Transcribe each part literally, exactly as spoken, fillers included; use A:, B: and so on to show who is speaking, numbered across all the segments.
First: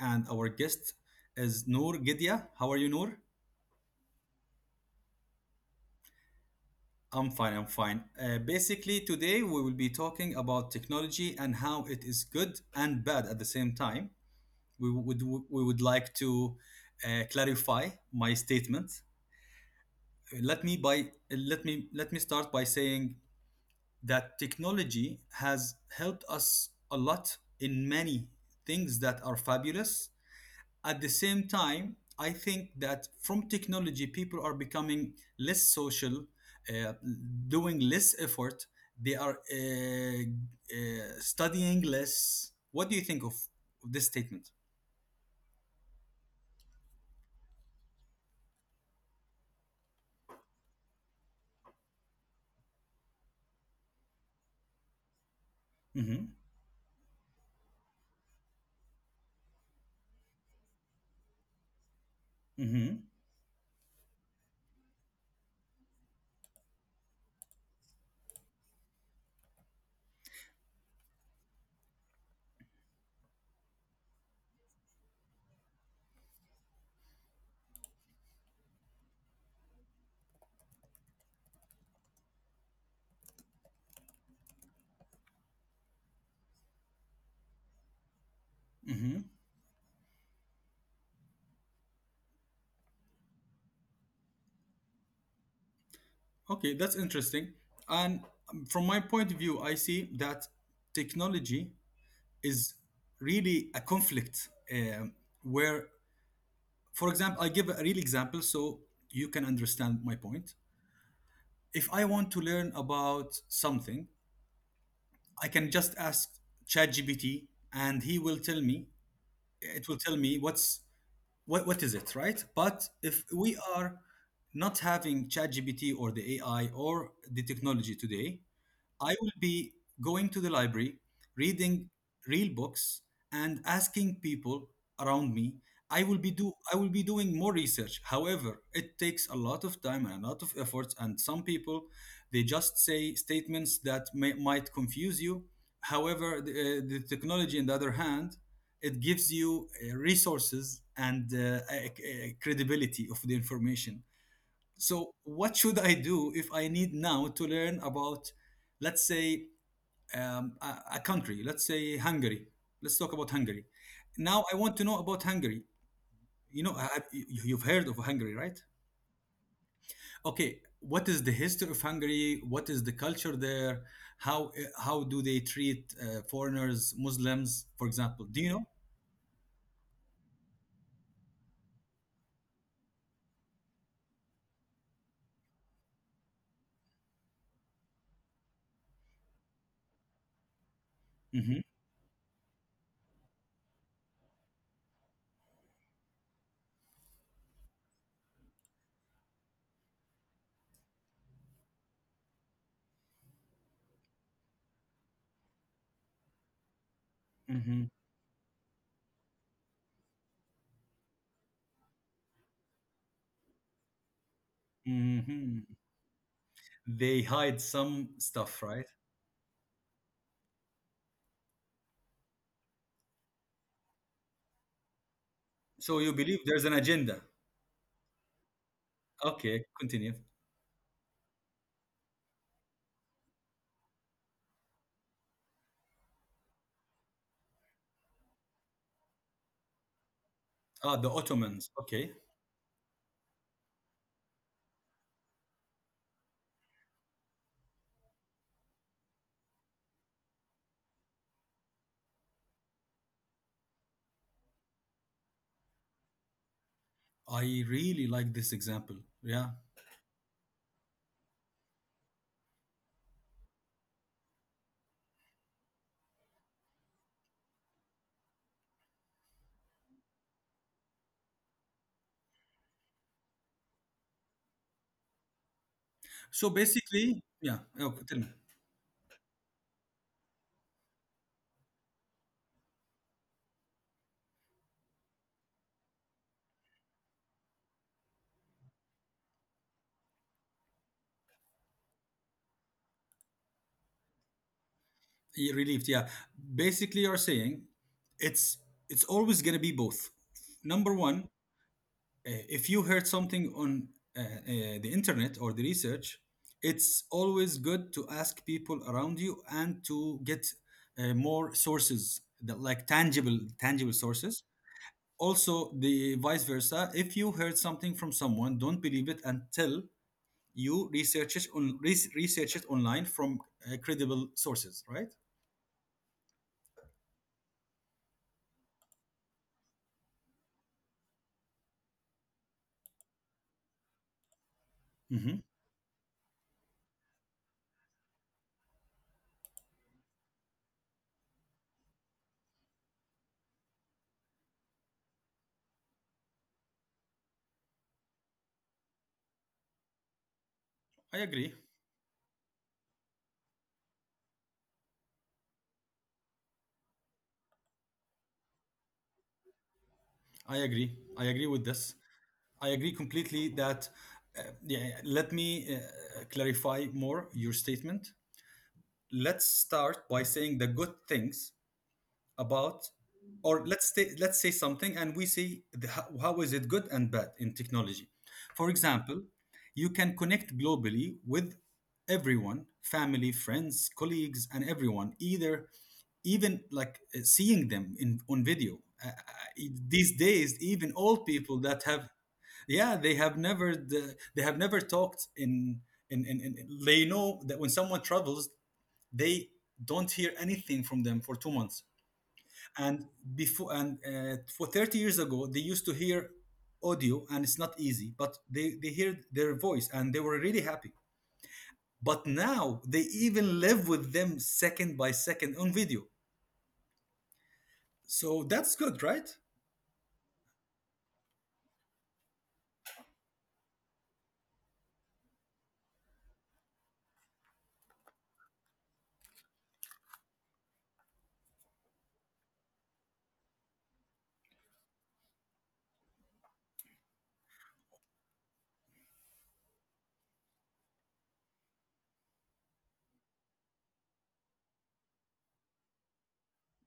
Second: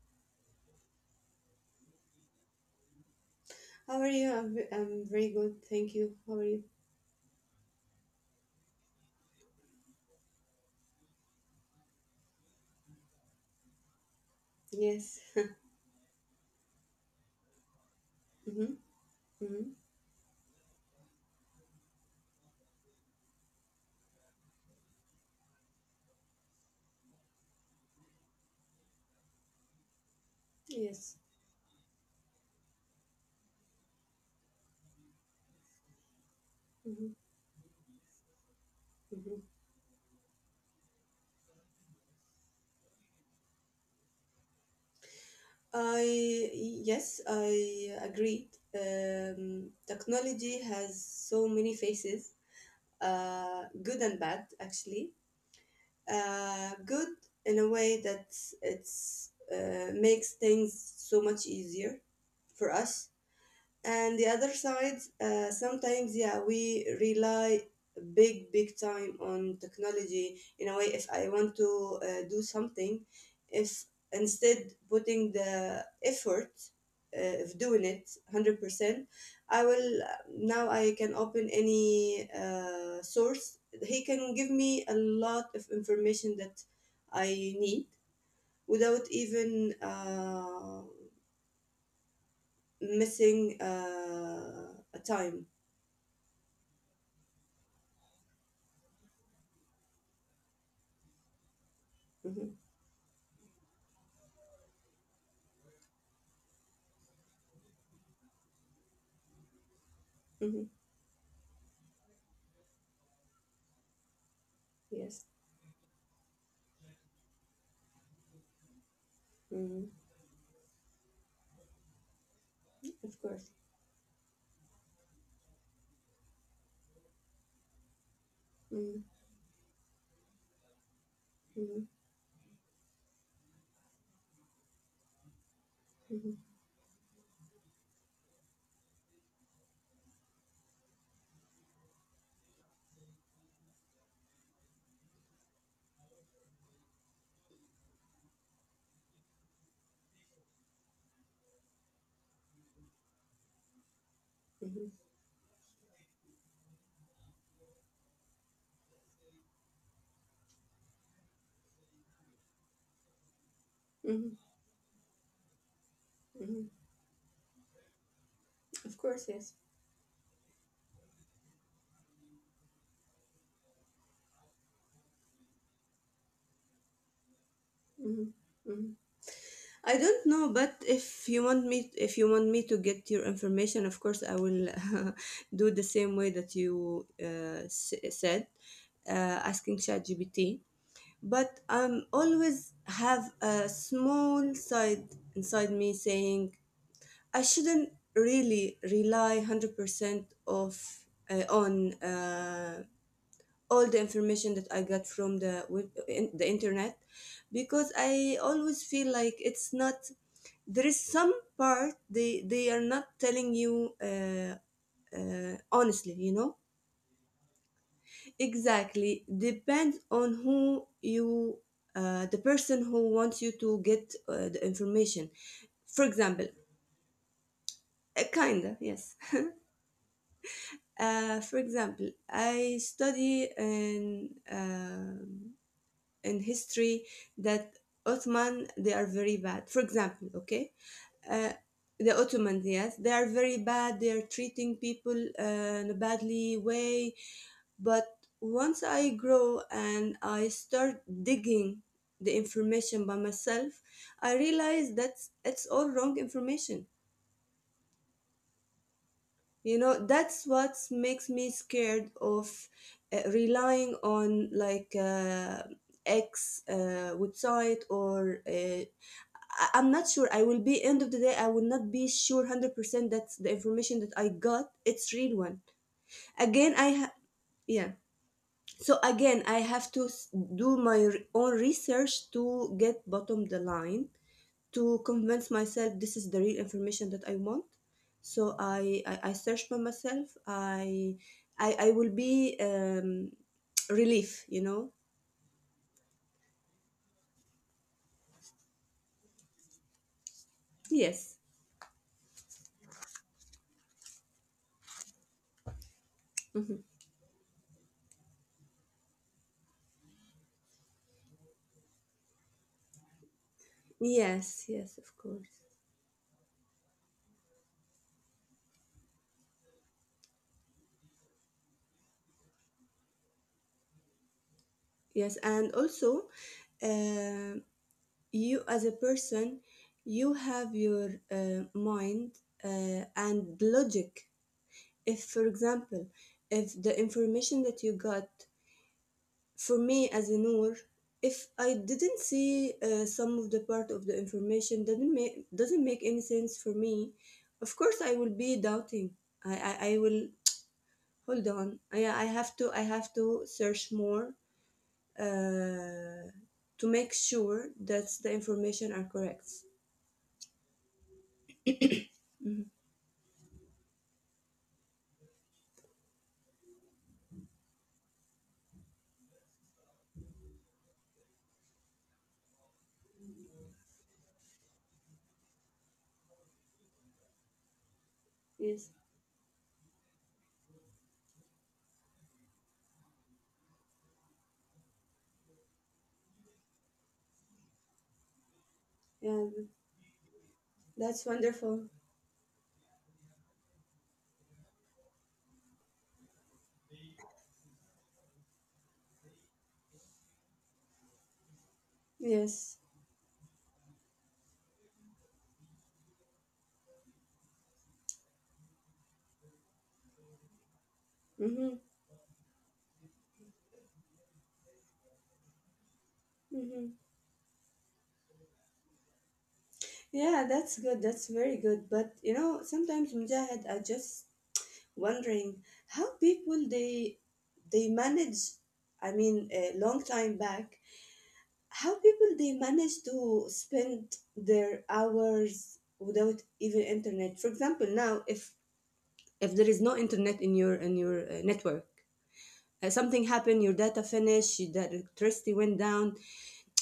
A: and our guest is Noor Gedia. How are you, Noor?
B: How are you? I'm, ve- I'm very good. Thank you. How are you?
A: I'm fine. I'm fine. Uh, basically, today we will be talking about technology and how it is good and bad at the same time. We
B: Yes.
A: would we would like to uh, clarify my
B: Mm-hmm.
A: statement.
B: Mm-hmm.
A: Let me by let me let me start by saying that technology has helped us a lot in many things that are fabulous. At the
B: Yes.
A: same time, I think that from technology, people are becoming less social, uh,
B: Mm-hmm.
A: doing less effort. They are
B: Mm-hmm.
A: uh, uh, studying less. What do you think of this statement?
B: I yes, I agreed. Um, technology has so many faces, uh, good and bad actually.
A: hmm
B: Uh, good in a way that it's uh, makes things so much easier for
A: hmm
B: us, and the other side, uh, sometimes, yeah, we rely big big time on technology. In a way, if I want to uh, do something if instead putting the effort uh, of doing it one hundred percent, I will, now I can open any uh, source. He can give me a lot of information that I need without
A: hmm
B: even uh, missing uh, a time.
A: Okay, that's interesting. And from my point of view, I see that technology
B: Mhm.
A: is really a conflict, um, where, for example, I give a real example so you can understand my point.
B: Mhm.
A: If I want to learn about something,
B: Yes.
A: I can just ask ChatGPT and he will tell me, it
B: Mhm.
A: will tell me what's what, what is it, right? But
B: Of
A: if
B: course.
A: we are not having ChatGPT or the A I or the technology today,
B: Mhm.
A: I will be going to the library, reading
B: Mhm.
A: real books, and asking people around me. I will be
B: Mhm.
A: do I will be doing more research. However, it takes a lot of time and a lot of efforts, and some people they just say statements that may, might confuse you. However, the, uh, the technology, on the other hand, it gives you uh, resources and uh, uh, credibility of the information.
B: Mhm.
A: So, what should I do if I need now to learn about, let's say, um, a, a country? Let's say Hungary. Let's talk about Hungary.
B: Mhm.
A: Now, I want to know about Hungary. You
B: Mhm.
A: know, I, I- you- you've heard of Hungary, right?
B: Of course, yes.
A: Okay, what is the history of Hungary? What is the culture there? How uh, how do they treat uh, foreigners, Muslims, for example?
B: Mhm.
A: Do you know?
B: Mhm. I don't know, but if you want me, if you want me to get your information, of course, I will do the same way that you uh, s- said, uh, asking ChatGPT. But
A: hmm
B: I'm always have a small side inside me saying I shouldn't really rely one hundred percent of uh, on uh, all the information that I got from the web, in, the internet,
A: hmm
B: because I always feel like it's not, there is some part they they are not telling you uh, uh,
A: hmm
B: honestly, you know.
A: They hide some stuff, right?
B: Exactly. Depends on who you, uh, the person who wants you to get uh, the information.
A: So
B: For
A: you believe
B: example,
A: there's an agenda.
B: uh, kinda yes.
A: Okay, continue.
B: Uh, for example, I study in um in history that Ottoman, they are very bad. For example, okay,
A: Ah, the
B: uh,
A: Ottomans. Okay.
B: the Ottomans, yes, they are very bad. They are treating people uh, in a badly way. But once I grow and I start digging the information by myself, I realize that it's all wrong information.
A: I really like this example. Yeah.
B: You know, that's what makes me scared of uh, relying on like, uh, x uh, website or uh, I- I'm not sure. I will be, end of the day, I will not be sure one hundred percent that the information that I got, it's real one.
A: So
B: again i ha-
A: basically, yeah.
B: yeah
A: Okay, tell me.
B: so again I have to s- do my re- own research to get bottom the line, to convince myself this is the real information that I want. So I I, I search by myself. I I, I will be, um, relief, you know.
A: Yeah, relieved. Yeah. Basically, you're saying it's it's always gonna be both. Number one,
B: Yes.
A: uh, if you heard something on uh, uh, the internet or the research,
B: Mhm.
A: it's always good to ask people around you and to get uh, more sources that like tangible tangible sources.
B: Yes, yes, of course.
A: Also, the vice versa: if you heard something from someone, don't believe it until you research it on res- research it online from uh, credible sources, right?
B: Yes, and also, um you as a person, you have your uh, mind uh, and logic. If,
A: hmm
B: for example, if the information that you got, for me as a Noor, if I didn't see uh, some of the part of the information doesn't make doesn't make any sense for me, of course I will be doubting. I I, I will
A: i
B: hold
A: agree
B: on. I I have to, I have to search more uh, to make sure that the information are correct.
A: i agree i agree with this. I agree completely that uh, yeah, let me uh, clarify more your statement. Let's start by saying the good things about, or let's say let's say something and we see the, how, how is it good and bad in technology. For
B: Yes.
A: example, you can connect globally with everyone, family, friends, colleagues and everyone, either even like uh, seeing them in, on video, uh, uh,
B: Yeah.
A: these days. Even
B: That's
A: old people that
B: wonderful.
A: have, yeah, they have never the, they have never talked in, in, in in they know that when someone travels they don't hear anything from them for two months,
B: Yes.
A: and before, and uh, for thirty years ago they used to hear audio and it's not easy, but they they heard their voice and they were really happy.
B: Mm-hmm.
A: But now they even live with them second by second on video,
B: Mm-hmm.
A: so that's good, right?
B: Yeah, that's good. That's very good. But you know, sometimes, Mujahid, I just wondering how people they they manage, I mean, a long time back, how people they manage to spend their hours without even internet. For example, now if if there is no internet in your in your uh, network, uh, something happened, your data finished, your that electricity went down,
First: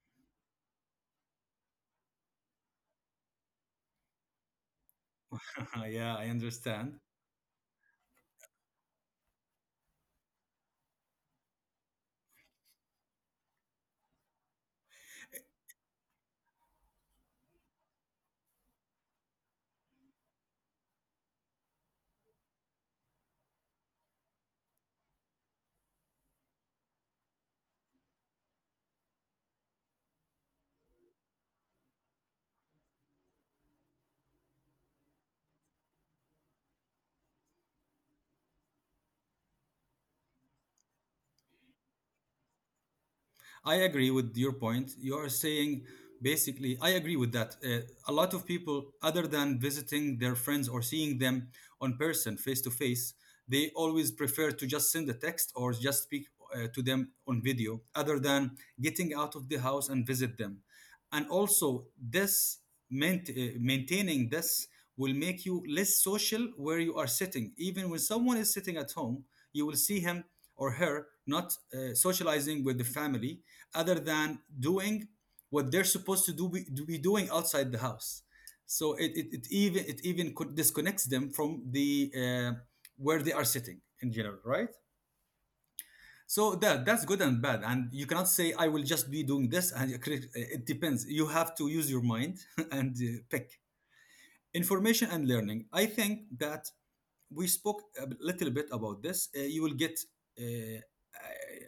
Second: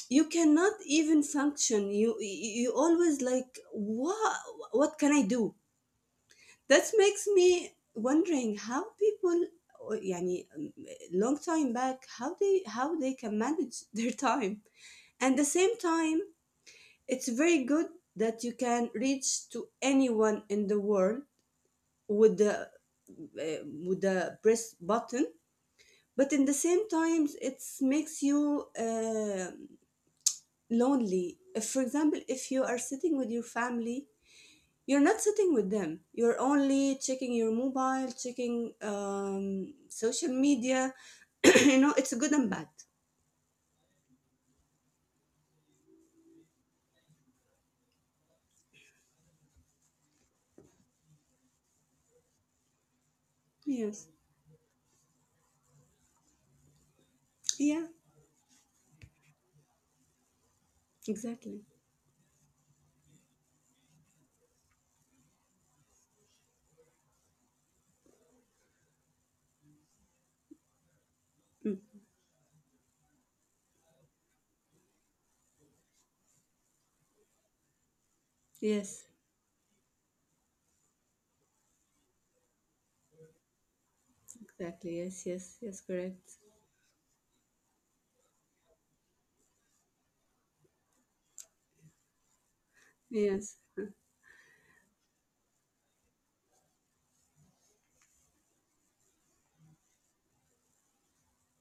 B: you cannot even function. You you you always like, what what can I do?
A: yeah, I
B: That
A: understand.
B: makes me wondering how people, uh, يعني, um, long time back, how they, how they can manage their time. And the same time, it's very good that you can reach to anyone in the world with the, uh, with the press button. But in the same times, it makes you, um lonely. If, for example, if you are sitting with your family, you're not sitting with them. You're only checking your mobile, checking, um, social media. You know, it's good and bad.
A: I agree with your point. You are saying, basically, I agree with that. Uh, a lot of people, other than visiting their friends or seeing them on person, face to face, they
B: Yes.
A: always prefer to just send a text or just speak uh, to them on video,
B: Yeah,
A: other than getting out of the house and visit them. And
B: exactly.
A: also, this maint- uh, maintaining this will make you less social, where you are sitting. Even when someone is sitting at home, you will see him or her not
B: Mm.
A: uh, socializing with the family, other than doing what they're supposed to do be, to be doing outside the house. So
B: Yes,
A: it, it, it even it even disconnects them from the uh, where they are sitting in general, right?
B: exactly. Yes, yes, yes, correct.
A: So that, that's good and bad, and you cannot say I will just be doing this, and you crit- it depends. You have to use your mind and uh, pick
B: Yes.
A: information. And learning, I think that we spoke a little bit about this, uh, you will get uh,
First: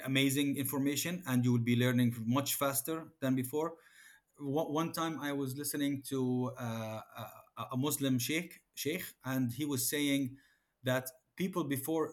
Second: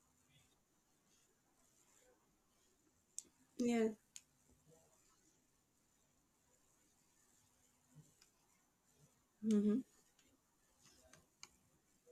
A: amazing information and you will be learning much faster than before.
B: Yeah.
A: One one time I was listening to uh, a, a Muslim sheikh, sheikh, and he
B: Mm-hmm.
A: was saying that people before,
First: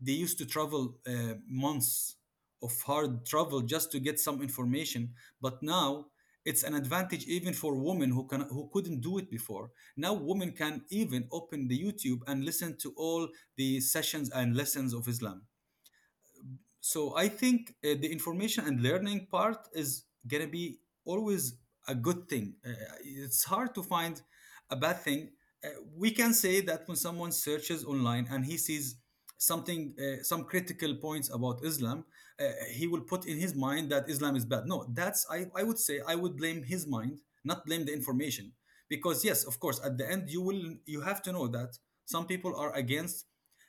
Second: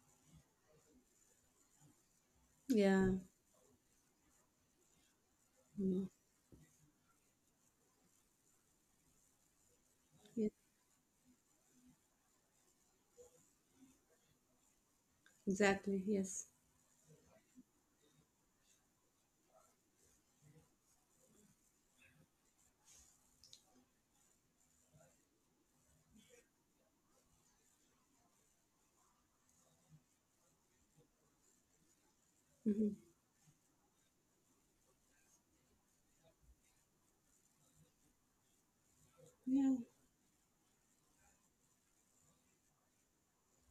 A: they used to travel uh, months of
B: Yeah.
A: hard travel just to get some information, but now
B: Mm.
A: it's an advantage even for women who can who couldn't do it before. Now
B: Yeah.
A: women can even open the YouTube and listen to all the sessions and lessons of Islam.
B: Exactly. Yes.
A: So I think uh, the information and learning part is gonna be always a good thing. Uh, it's hard to find a bad thing. uh, we can say that when someone searches online and he sees something, uh, some critical points about Islam, uh, he
B: Mm-hmm.
A: will put in his mind that Islam is bad. No, that's, I, I would say I would blame his mind, not blame the information. Because yes, of
B: Yeah.
A: course, at the end you will, you have to know that some people are against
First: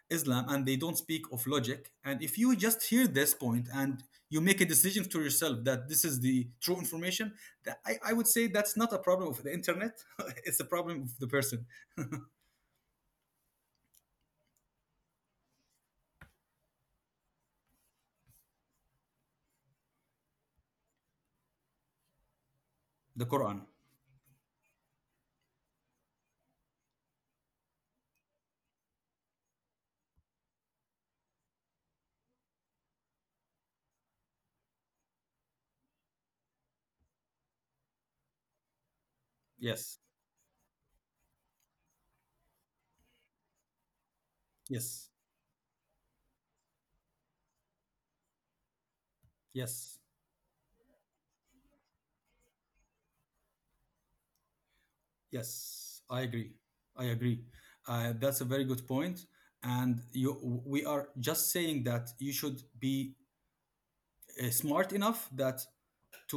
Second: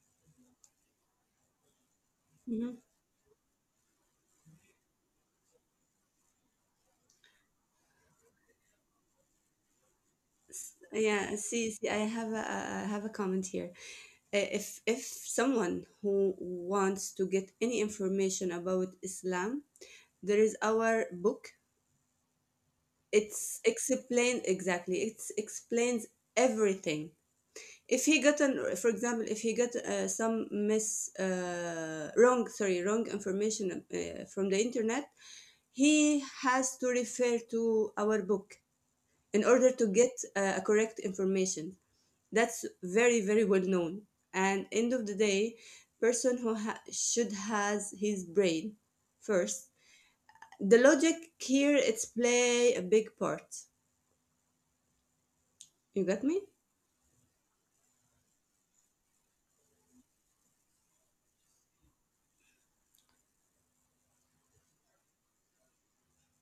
A: Islam and they don't speak of logic. And if you
B: Mm-hmm.
A: just hear this point and you make a decision to yourself that this is the true information, that, I, I would say that's not a problem of the internet. it's a
B: S-
A: problem of the
B: Yeah,
A: person.
B: see, see, I have a, I have a comment here. Uh, If if someone who wants to get any information about Islam, there is our book.
A: The
B: It's
A: Quran.
B: explained exactly. It explains everything. If he got an, For example, if he got uh, some mis uh, wrong, sorry, wrong information uh, from the internet, he has to refer to our book in order to
A: Yes,
B: get uh, a correct information. That's very very well known. And end of
A: yes,
B: the day, person who ha- should has his brain first.
A: yes,
B: The logic here, it's play a big part.
A: yes.
B: You
A: I
B: got me.
A: agree. I agree. Uh, that's a very good point. And you, we are just saying that you should be uh, smart enough that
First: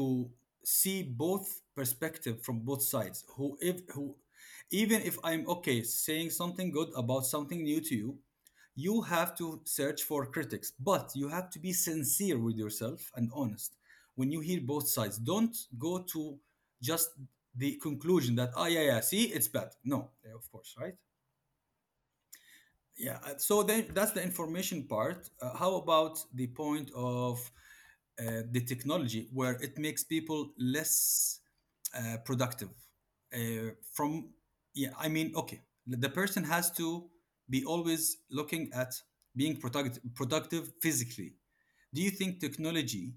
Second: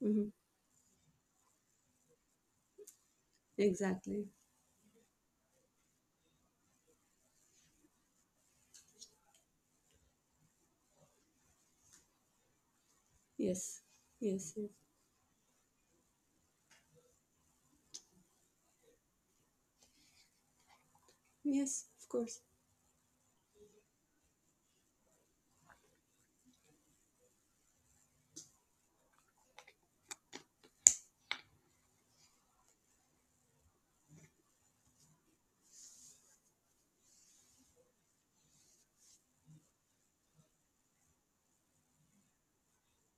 B: Hmm.
A: see both perspective from both sides, who if who,
B: Exactly.
A: even if I'm okay saying something good about something new to you, you have to search for critics, but you have to be sincere with yourself and
B: Yes,
A: honest. When you
B: yes,
A: hear
B: yes.
A: both sides, don't go to just the conclusion that, ah, yeah, yeah, see, it's bad, no. Yeah, of course, right.
B: Yes, of course.
A: Yeah, uh, so then that's the information part. Uh, how about the point of uh, the technology where it makes people less uh, productive? Uh, from, yeah, I mean, okay, the person has to be always looking at being productive, productive physically. Do you think technology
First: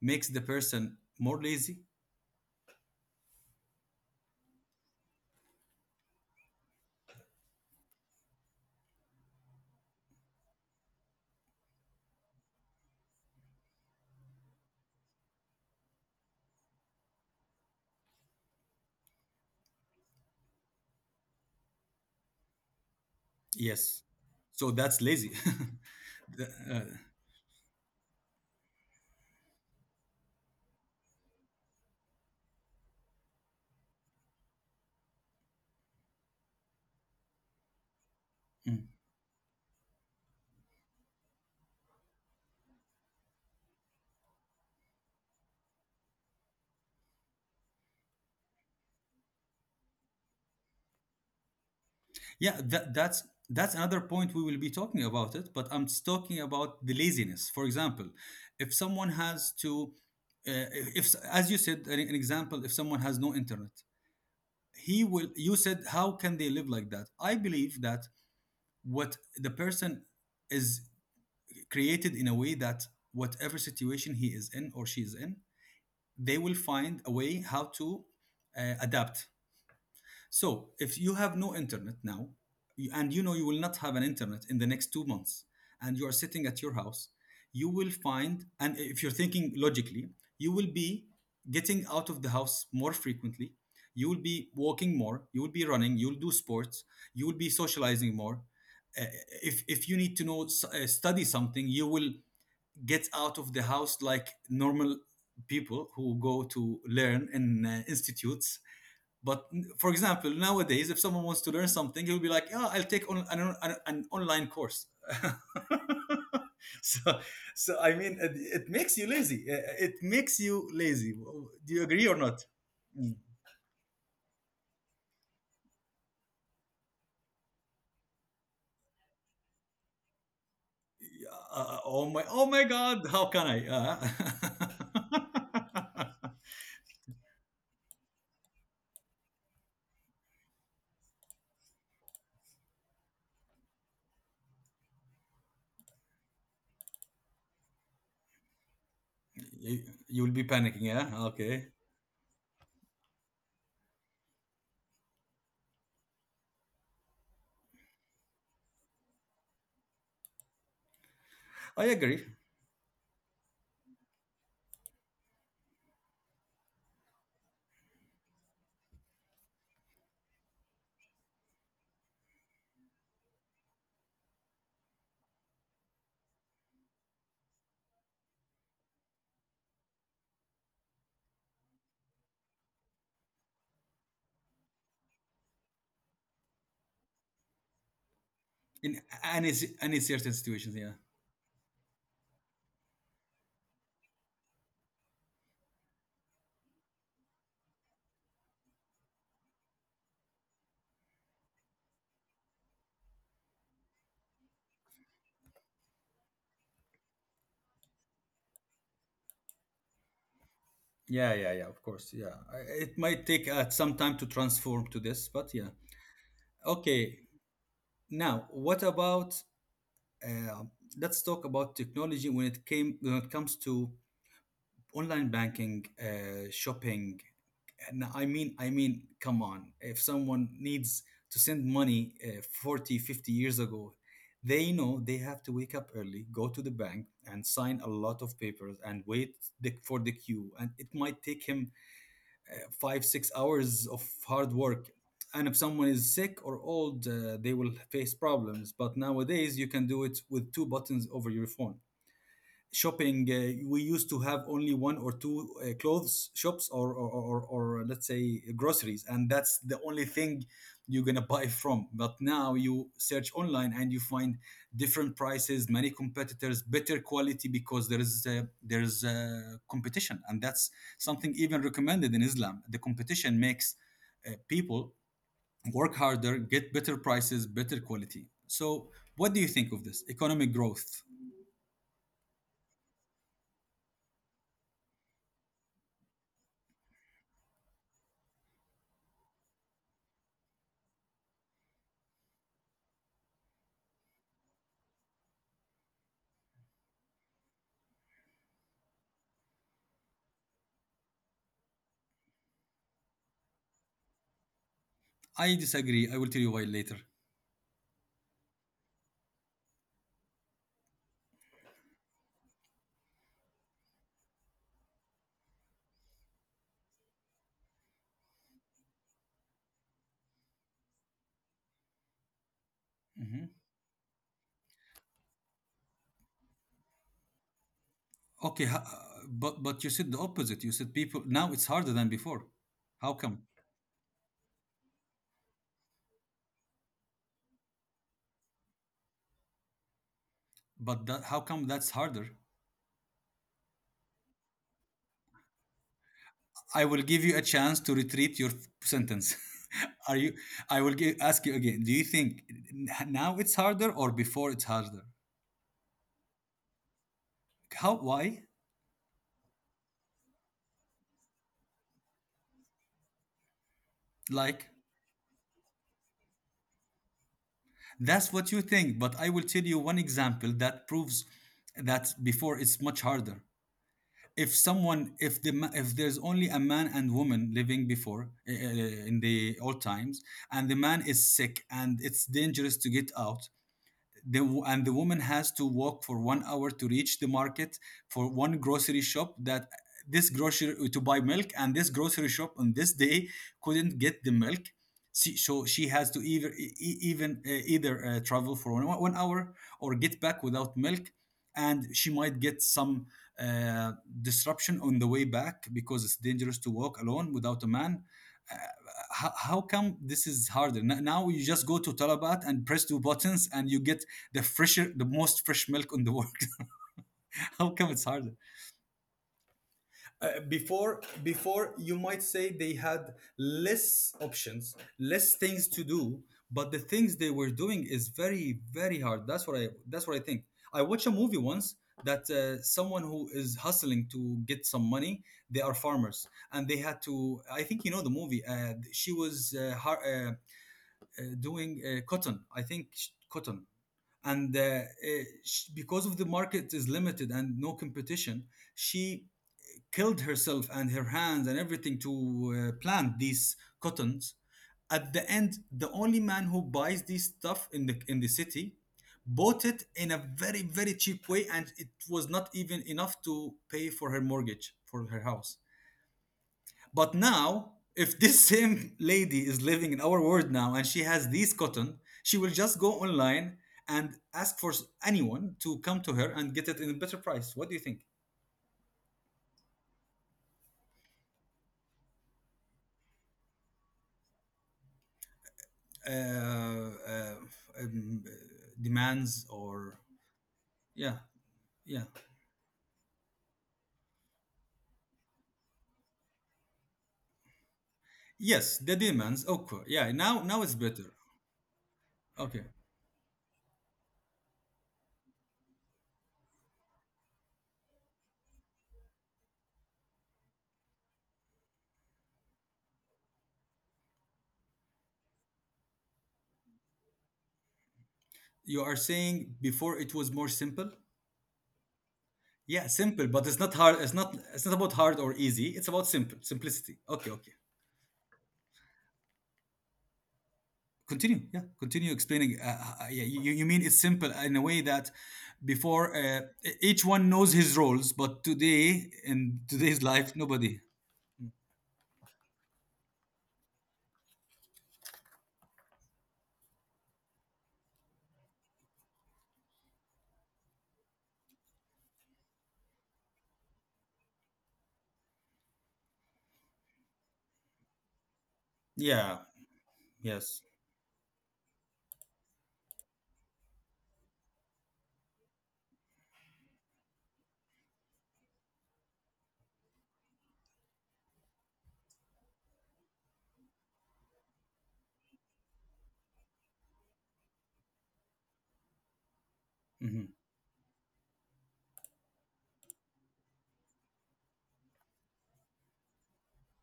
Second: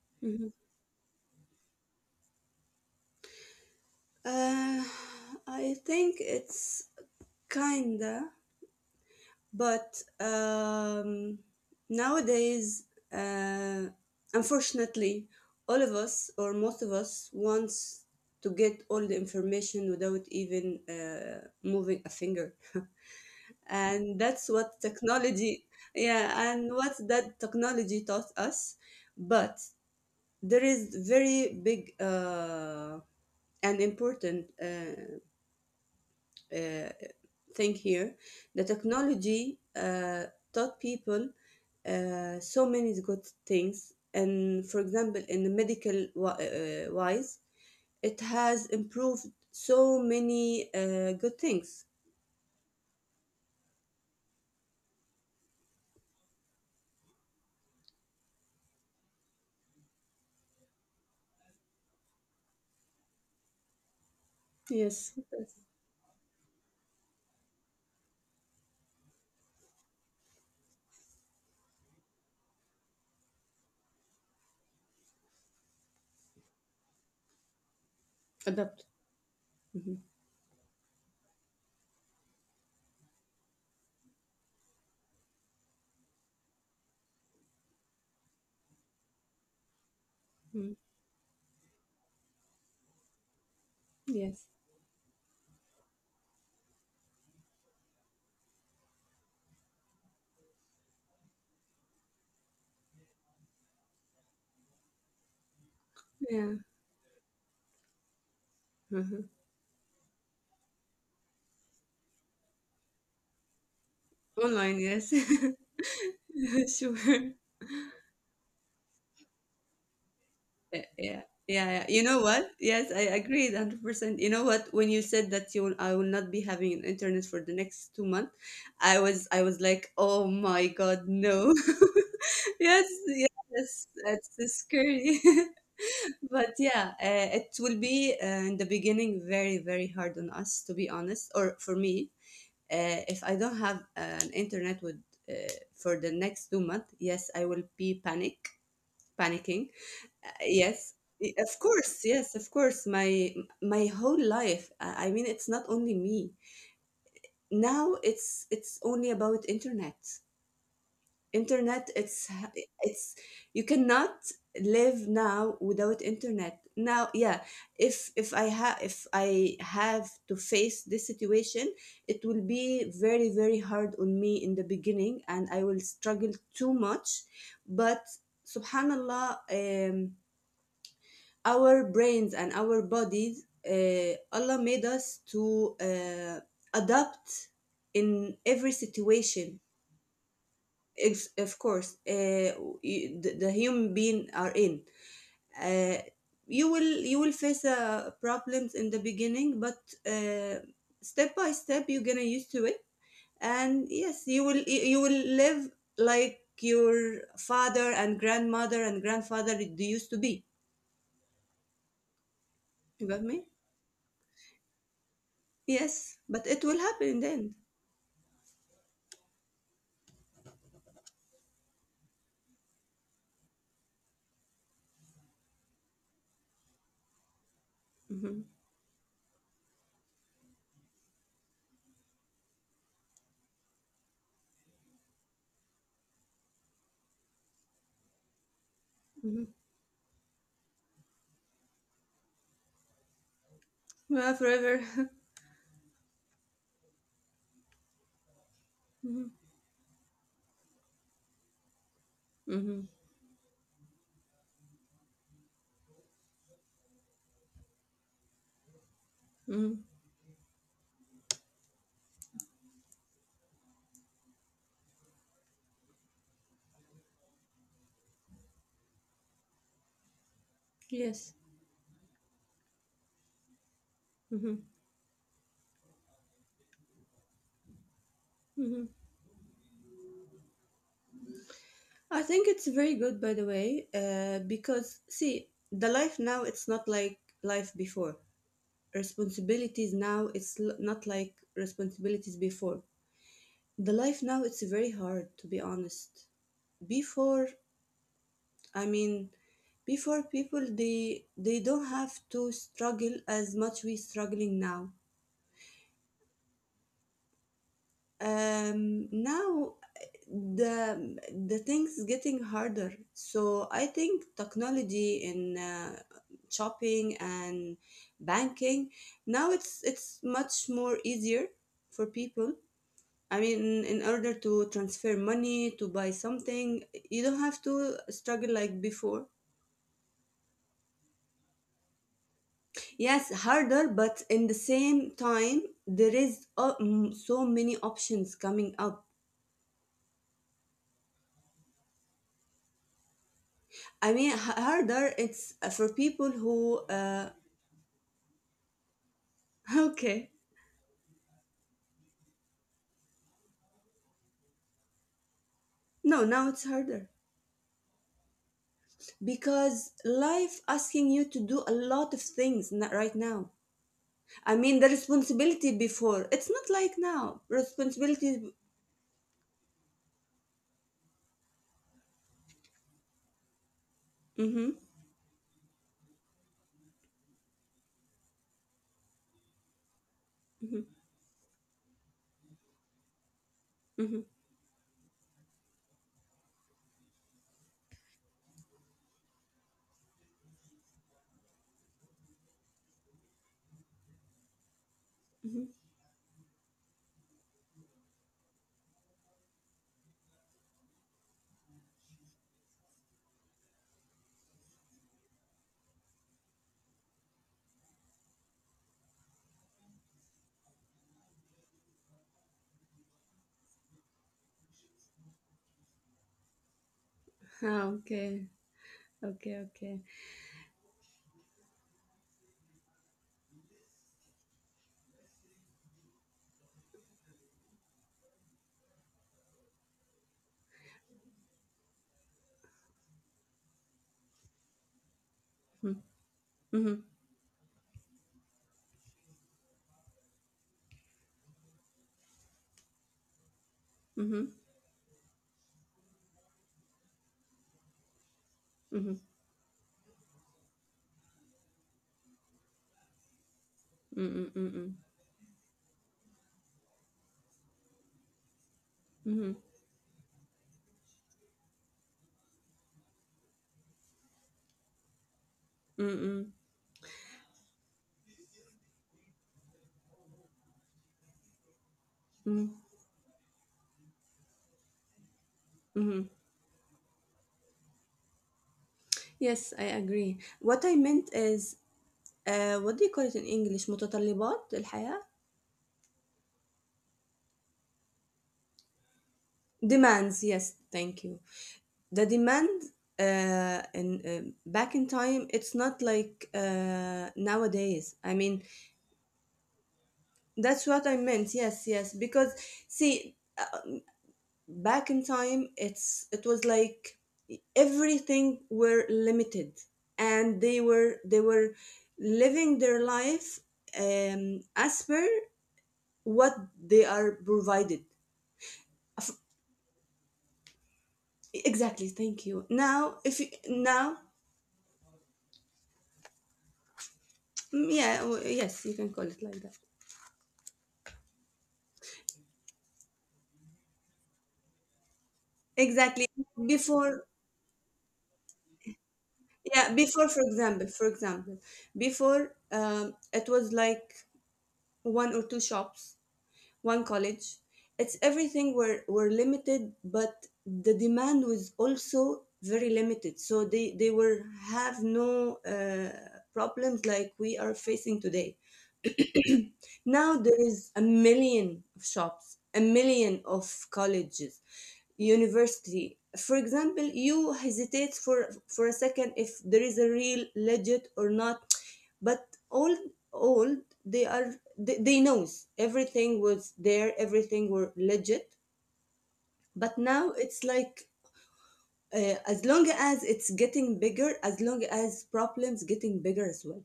A: makes the
B: Hmm.
A: person more lazy?
B: Uh, I think it's kinda. But um, nowadays, uh, unfortunately, all of us or most of us wants to get all the information without even uh, moving a finger,
A: Yes.
B: and that's
A: So
B: what
A: that's lazy.
B: technology. Yeah,
A: The-
B: and
A: uh,
B: what that technology taught us. But there is very big uh, and important uh, uh, thing here. The
A: mm.
B: technology uh, taught people uh, so many good things. And for example, in the medical wi- uh, uh, wise, it has improved so many uh, good things.
A: Yeah, that, that's that's another point we will be talking about it. But I'm just talking about the laziness. For example, if someone has to, uh, if as you said, an, an example, if someone has no internet, he
B: Yes.
A: will. You said, how can they live like that? I believe that what the person is created in a way that whatever situation he is in or she is in, they will find a way how to uh,
B: Adapt.
A: adapt.
B: Mhm.
A: So, if you have no internet now, you- and you know you will not have an internet in the next two months, and you are sitting at your house, you will find, and if you're thinking logically, you will
B: Mm.
A: be getting out of the house more frequently. You will be
B: Yes.
A: walking more. You will be running. You will do sports. You will be socializing more. Uh, if if you need to know s- uh, study something, you will get out of the house like normal people who go
B: Yeah.
A: to learn in uh, institutes.
B: Mhm.
A: But for example, nowadays, if someone wants to learn something, he'll be like, "Yeah, I'll take on, an, an, an online
B: Online,
A: course."
B: yes.
A: so,
B: Sure.
A: so I mean, it, it makes you lazy. Uh, uh, It makes you
B: Eh,
A: lazy.
B: Yeah,
A: Well, do
B: yeah,
A: you
B: yeah.
A: agree
B: You
A: or
B: know
A: not?
B: what? Yes,
A: Mm.
B: I agree one hundred percent. You know what? When you said that you will, I will not be having an internet for the next two months, I was, I was like, "Oh my God, no."
A: Uh, uh, oh my! Oh my
B: Yes,
A: God! How can I?
B: yes, that's so
A: Uh,
B: scary. But yeah, uh, it will be uh, in the beginning very, very hard on us, to be honest, or for me. Uh, if I don't have, eh, an internet with, uh, for the next two months, yes, I will be panic
A: you,
B: panicking.
A: you'll be
B: Uh,
A: panicking.
B: yes,
A: Yeah.
B: Y- of
A: Okay.
B: course. Yes, of course, my my whole life, uh, I mean it's not only me. Now it's it's only about internet.
A: I
B: internet
A: agree.
B: it's it's you cannot live now without internet now. Yeah, if if I have, if I have to face this situation, it will be very, very hard on me in the beginning, and I will struggle too much. But subhanallah, um our brains and our bodies, uh, allah made us to uh, adapt in every
A: In any
B: situation.
A: any certain situations. Yeah.
B: Ex- of course, uh, you- the, the human being are in, uh, you will, you will face uh, problems in the beginning, but uh, step by step, you're gonna used to it. And yes, you will, you you will live like your father and grandmother and grandfather used to be.
A: Yeah, yeah, yeah. Of course, yeah. I- It
B: You got
A: might
B: me.
A: take uh, some time to transform to this, but yeah.
B: Yes, but it will happen
A: Okay,
B: in the end.
A: now what about uh, let's talk about technology when it came when it comes to online banking, uh, shopping. And I
B: Hmm.
A: mean, I mean, come on. If someone needs to send money uh, forty, fifty years ago, they know they have to wake up early, go to the bank, and sign a lot of papers and wait
B: Hmm.
A: the, for the queue. And it might take him five six hours of
B: Yeah,
A: hard
B: forever.
A: work. And if someone is sick or old, uh, they will face problems, but
B: Hmm.
A: nowadays you can do it with two buttons over your phone.
B: Hmm.
A: Shopping, uh, we used to have only one or two uh, clothes shops or or, or or let's say groceries, and that's
B: Hmm.
A: the only thing you're gonna buy from. But now you search online and you find different prices, many competitors, better quality, because there is uh, there's uh, competition. And that's something
B: Yes.
A: even recommended in Islam. The competition makes uh,
B: Hmm.
A: people work harder, get better prices, better quality. So
B: Hmm.
A: what do you think of this economic growth?
B: I think it's very good, by the way, uh, because see, the life now it's not like life before. Responsibilities now it's, l- not like responsibilities before. The life now it's very hard, to be honest. Before, I mean, before people, they they don't have to struggle as much we struggling now.
A: I disagree. I will tell you why later.
B: Um now the the things getting harder, so I think technology in uh, shopping and banking now it's it's much more easier for people. I
A: Hmm.
B: mean, in order to transfer money, to buy something, you don't have to struggle
A: Okay, ho-
B: like
A: uh,
B: before.
A: but but you said the opposite. You said people now it's harder than before. How
B: Yes,
A: come?
B: harder, but in the same time, there is uh, mm, so many options coming up.
A: But that, how come that's harder?
B: I mean, h- harder. It's uh, for people who.
A: I will give
B: Uh,
A: you a chance to retreat your f- sentence. Are you?
B: okay.
A: I will give, ask you again. Do you think n- now it's harder or before it's harder?
B: No, now it's harder
A: How? Why?
B: because life asking you to do a lot of things n- right now. I
A: Like?
B: mean, the responsibility before it's not like now.
A: That's what
B: Responsibility.
A: you think, but I will tell you one example that proves that before it's much harder. If
B: Mm-hmm.
A: someone, if the ma- if there's only a man and woman living before, uh, in the old times, and the
B: Mm-hmm.
A: man is sick and it's dangerous to get out,
B: Mm-hmm.
A: the, and the woman has to walk for one hour to reach the market for one grocery shop, that this grocery to buy milk, and this grocery shop on this day couldn't get the milk, she, so
B: Mm-hmm.
A: she has to either e- e- even uh, either uh, travel for one, one hour or get back without milk. And she might get some uh, disruption on the way back because it's dangerous to walk alone without a man. how, how come this is harder? N- now you just go to Talabat and press two buttons and you get the fresher, the most fresh milk on the world. How come
B: Ah,
A: it's harder?
B: okay. Okay. Okay.
A: Uh, Before, before you might say they had less options, less things to do, but the things they were doing is very very hard. That's what I, that's what i think. I watched a movie once that uh, someone who is hustling to get some money, they are
B: Mm-hmm.
A: farmers, and they had
B: Mm-hmm.
A: to, I think you know the movie. Uh, she was uh, har- uh, uh, doing uh, cotton. I think sh- cotton,
B: Mm-hmm.
A: and uh, uh, sh- because of the market is limited and no competition,
B: Mm-hmm.
A: she killed herself and her hands and everything to uh, plant these cottons.
B: Mm-hmm. Mm-hmm.
A: At the end, the only man who buys this stuff in the in the city bought
B: Mm-hmm.
A: it in a very very cheap way, and it was not even enough to pay for her mortgage for her house.
B: Mm-hmm,
A: But now, if this same lady is living in our world now and she has these cotton, she will just
B: mm-hmm,
A: go online and ask for s- anyone to come to her
B: mm-hmm.
A: and get it in a better price. What do you think?
B: Yes, I agree. What I meant is, Uh, what do you call it in English? متطلبات الحياة.
A: Uh, uh, um, uh, demands or
B: Demands, yes,
A: yeah,
B: thank you.
A: yeah,
B: The demand, uh, in uh, back in time, it's not like, uh, nowadays, I mean,
A: yes, the demands. Okay, yeah. Now, now it's
B: that's
A: better.
B: what I meant. Yes, yes, because
A: Okay,
B: see, uh, back in time, it's, it was like everything were limited, and they were they were living their life, um, as per what they are provided.
A: you are saying before it was more simple.
B: Exactly. Thank you.
A: Yeah,
B: Now,
A: simple, but
B: if you
A: it's not hard. It's
B: now.
A: not. It's not about hard or easy. It's about simple simplicity. Okay, okay.
B: Mm, yeah, w- yes, you can call it like that.
A: Continue, yeah, continue explaining. Uh, uh, yeah, you, you mean it's simple in a way that before,
B: Exactly.
A: uh, each one
B: Before,
A: knows his roles, but today in
B: yeah,
A: today's life
B: before, for
A: nobody.
B: example, for example, before, um, it was like one or two shops, one college. It's everything were were limited, but the demand was also very limited. So they they were have no uh, problems like we are facing today.
A: Yeah,
B: Now
A: yes.
B: there is a million of shops, a million of colleges, university. For example, you hesitate for for a second if there is a real legit or not. But all all they are, they, they knows everything was there, everything were legit. But now
A: Hmm.
B: it's like, uh, as long as it's getting bigger, as long as problems getting bigger as well.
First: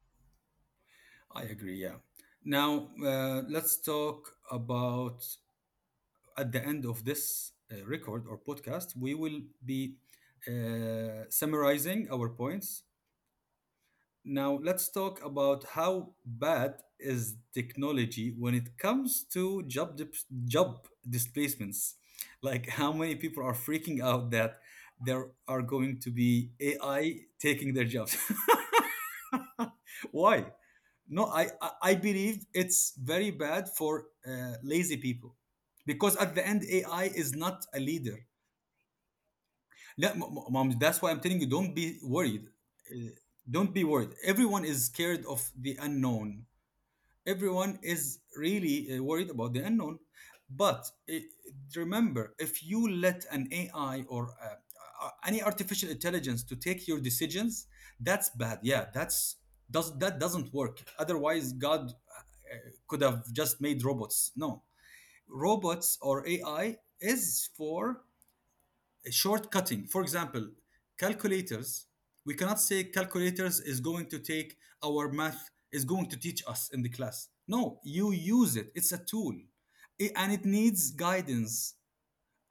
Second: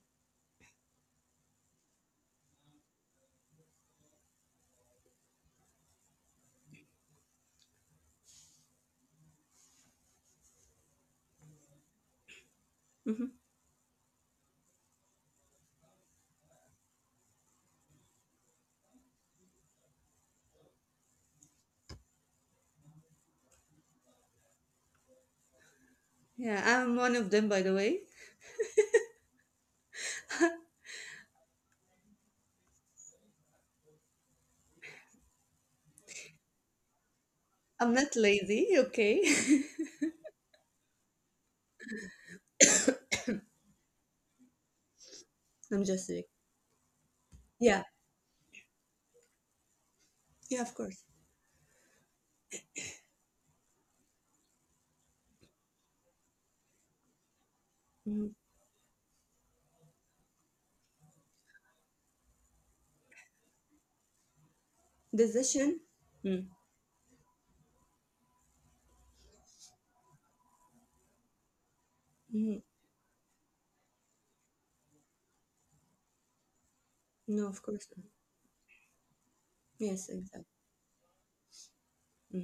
A: I agree. Yeah. Now, uh, let's talk about, at the end of this uh, record or podcast, we will be uh, summarizing our points. Now, let's talk about how bad is technology when it comes to job dip- job displacements. Like how many people are freaking out that there are going to be
B: Yeah, I'm
A: A I
B: one of them, by
A: taking
B: the
A: their
B: way.
A: jobs. Why? No, I I I believe it's very bad for uh, lazy people because at the end A I is not a
B: I'm
A: leader.
B: not lazy, okay?
A: Yeah, m- moms, that's why I'm telling you, don't be worried. Uh, Don't be worried. Everyone is scared of the
B: I'm just sick.
A: unknown. Everyone
B: Yeah,
A: is really uh, worried about the unknown.
B: yeah, of
A: But
B: course.
A: uh, remember, if you let an A I or uh, uh, any artificial intelligence to take your decisions, that's
B: Hmm.
A: bad. Yeah, that's, does that, doesn't work. Otherwise, God uh, could have just made robots. No,
B: Decision?
A: robots or
B: Mm.
A: A I is for shortcutting. For example, calculators. We cannot
B: Hmm.
A: say calculators is going to take our math, is going to teach us in the class.
B: No, of
A: No,
B: course
A: you
B: not.
A: use it. It's a tool,
B: Yes,
A: and it
B: exactly.
A: needs guidance,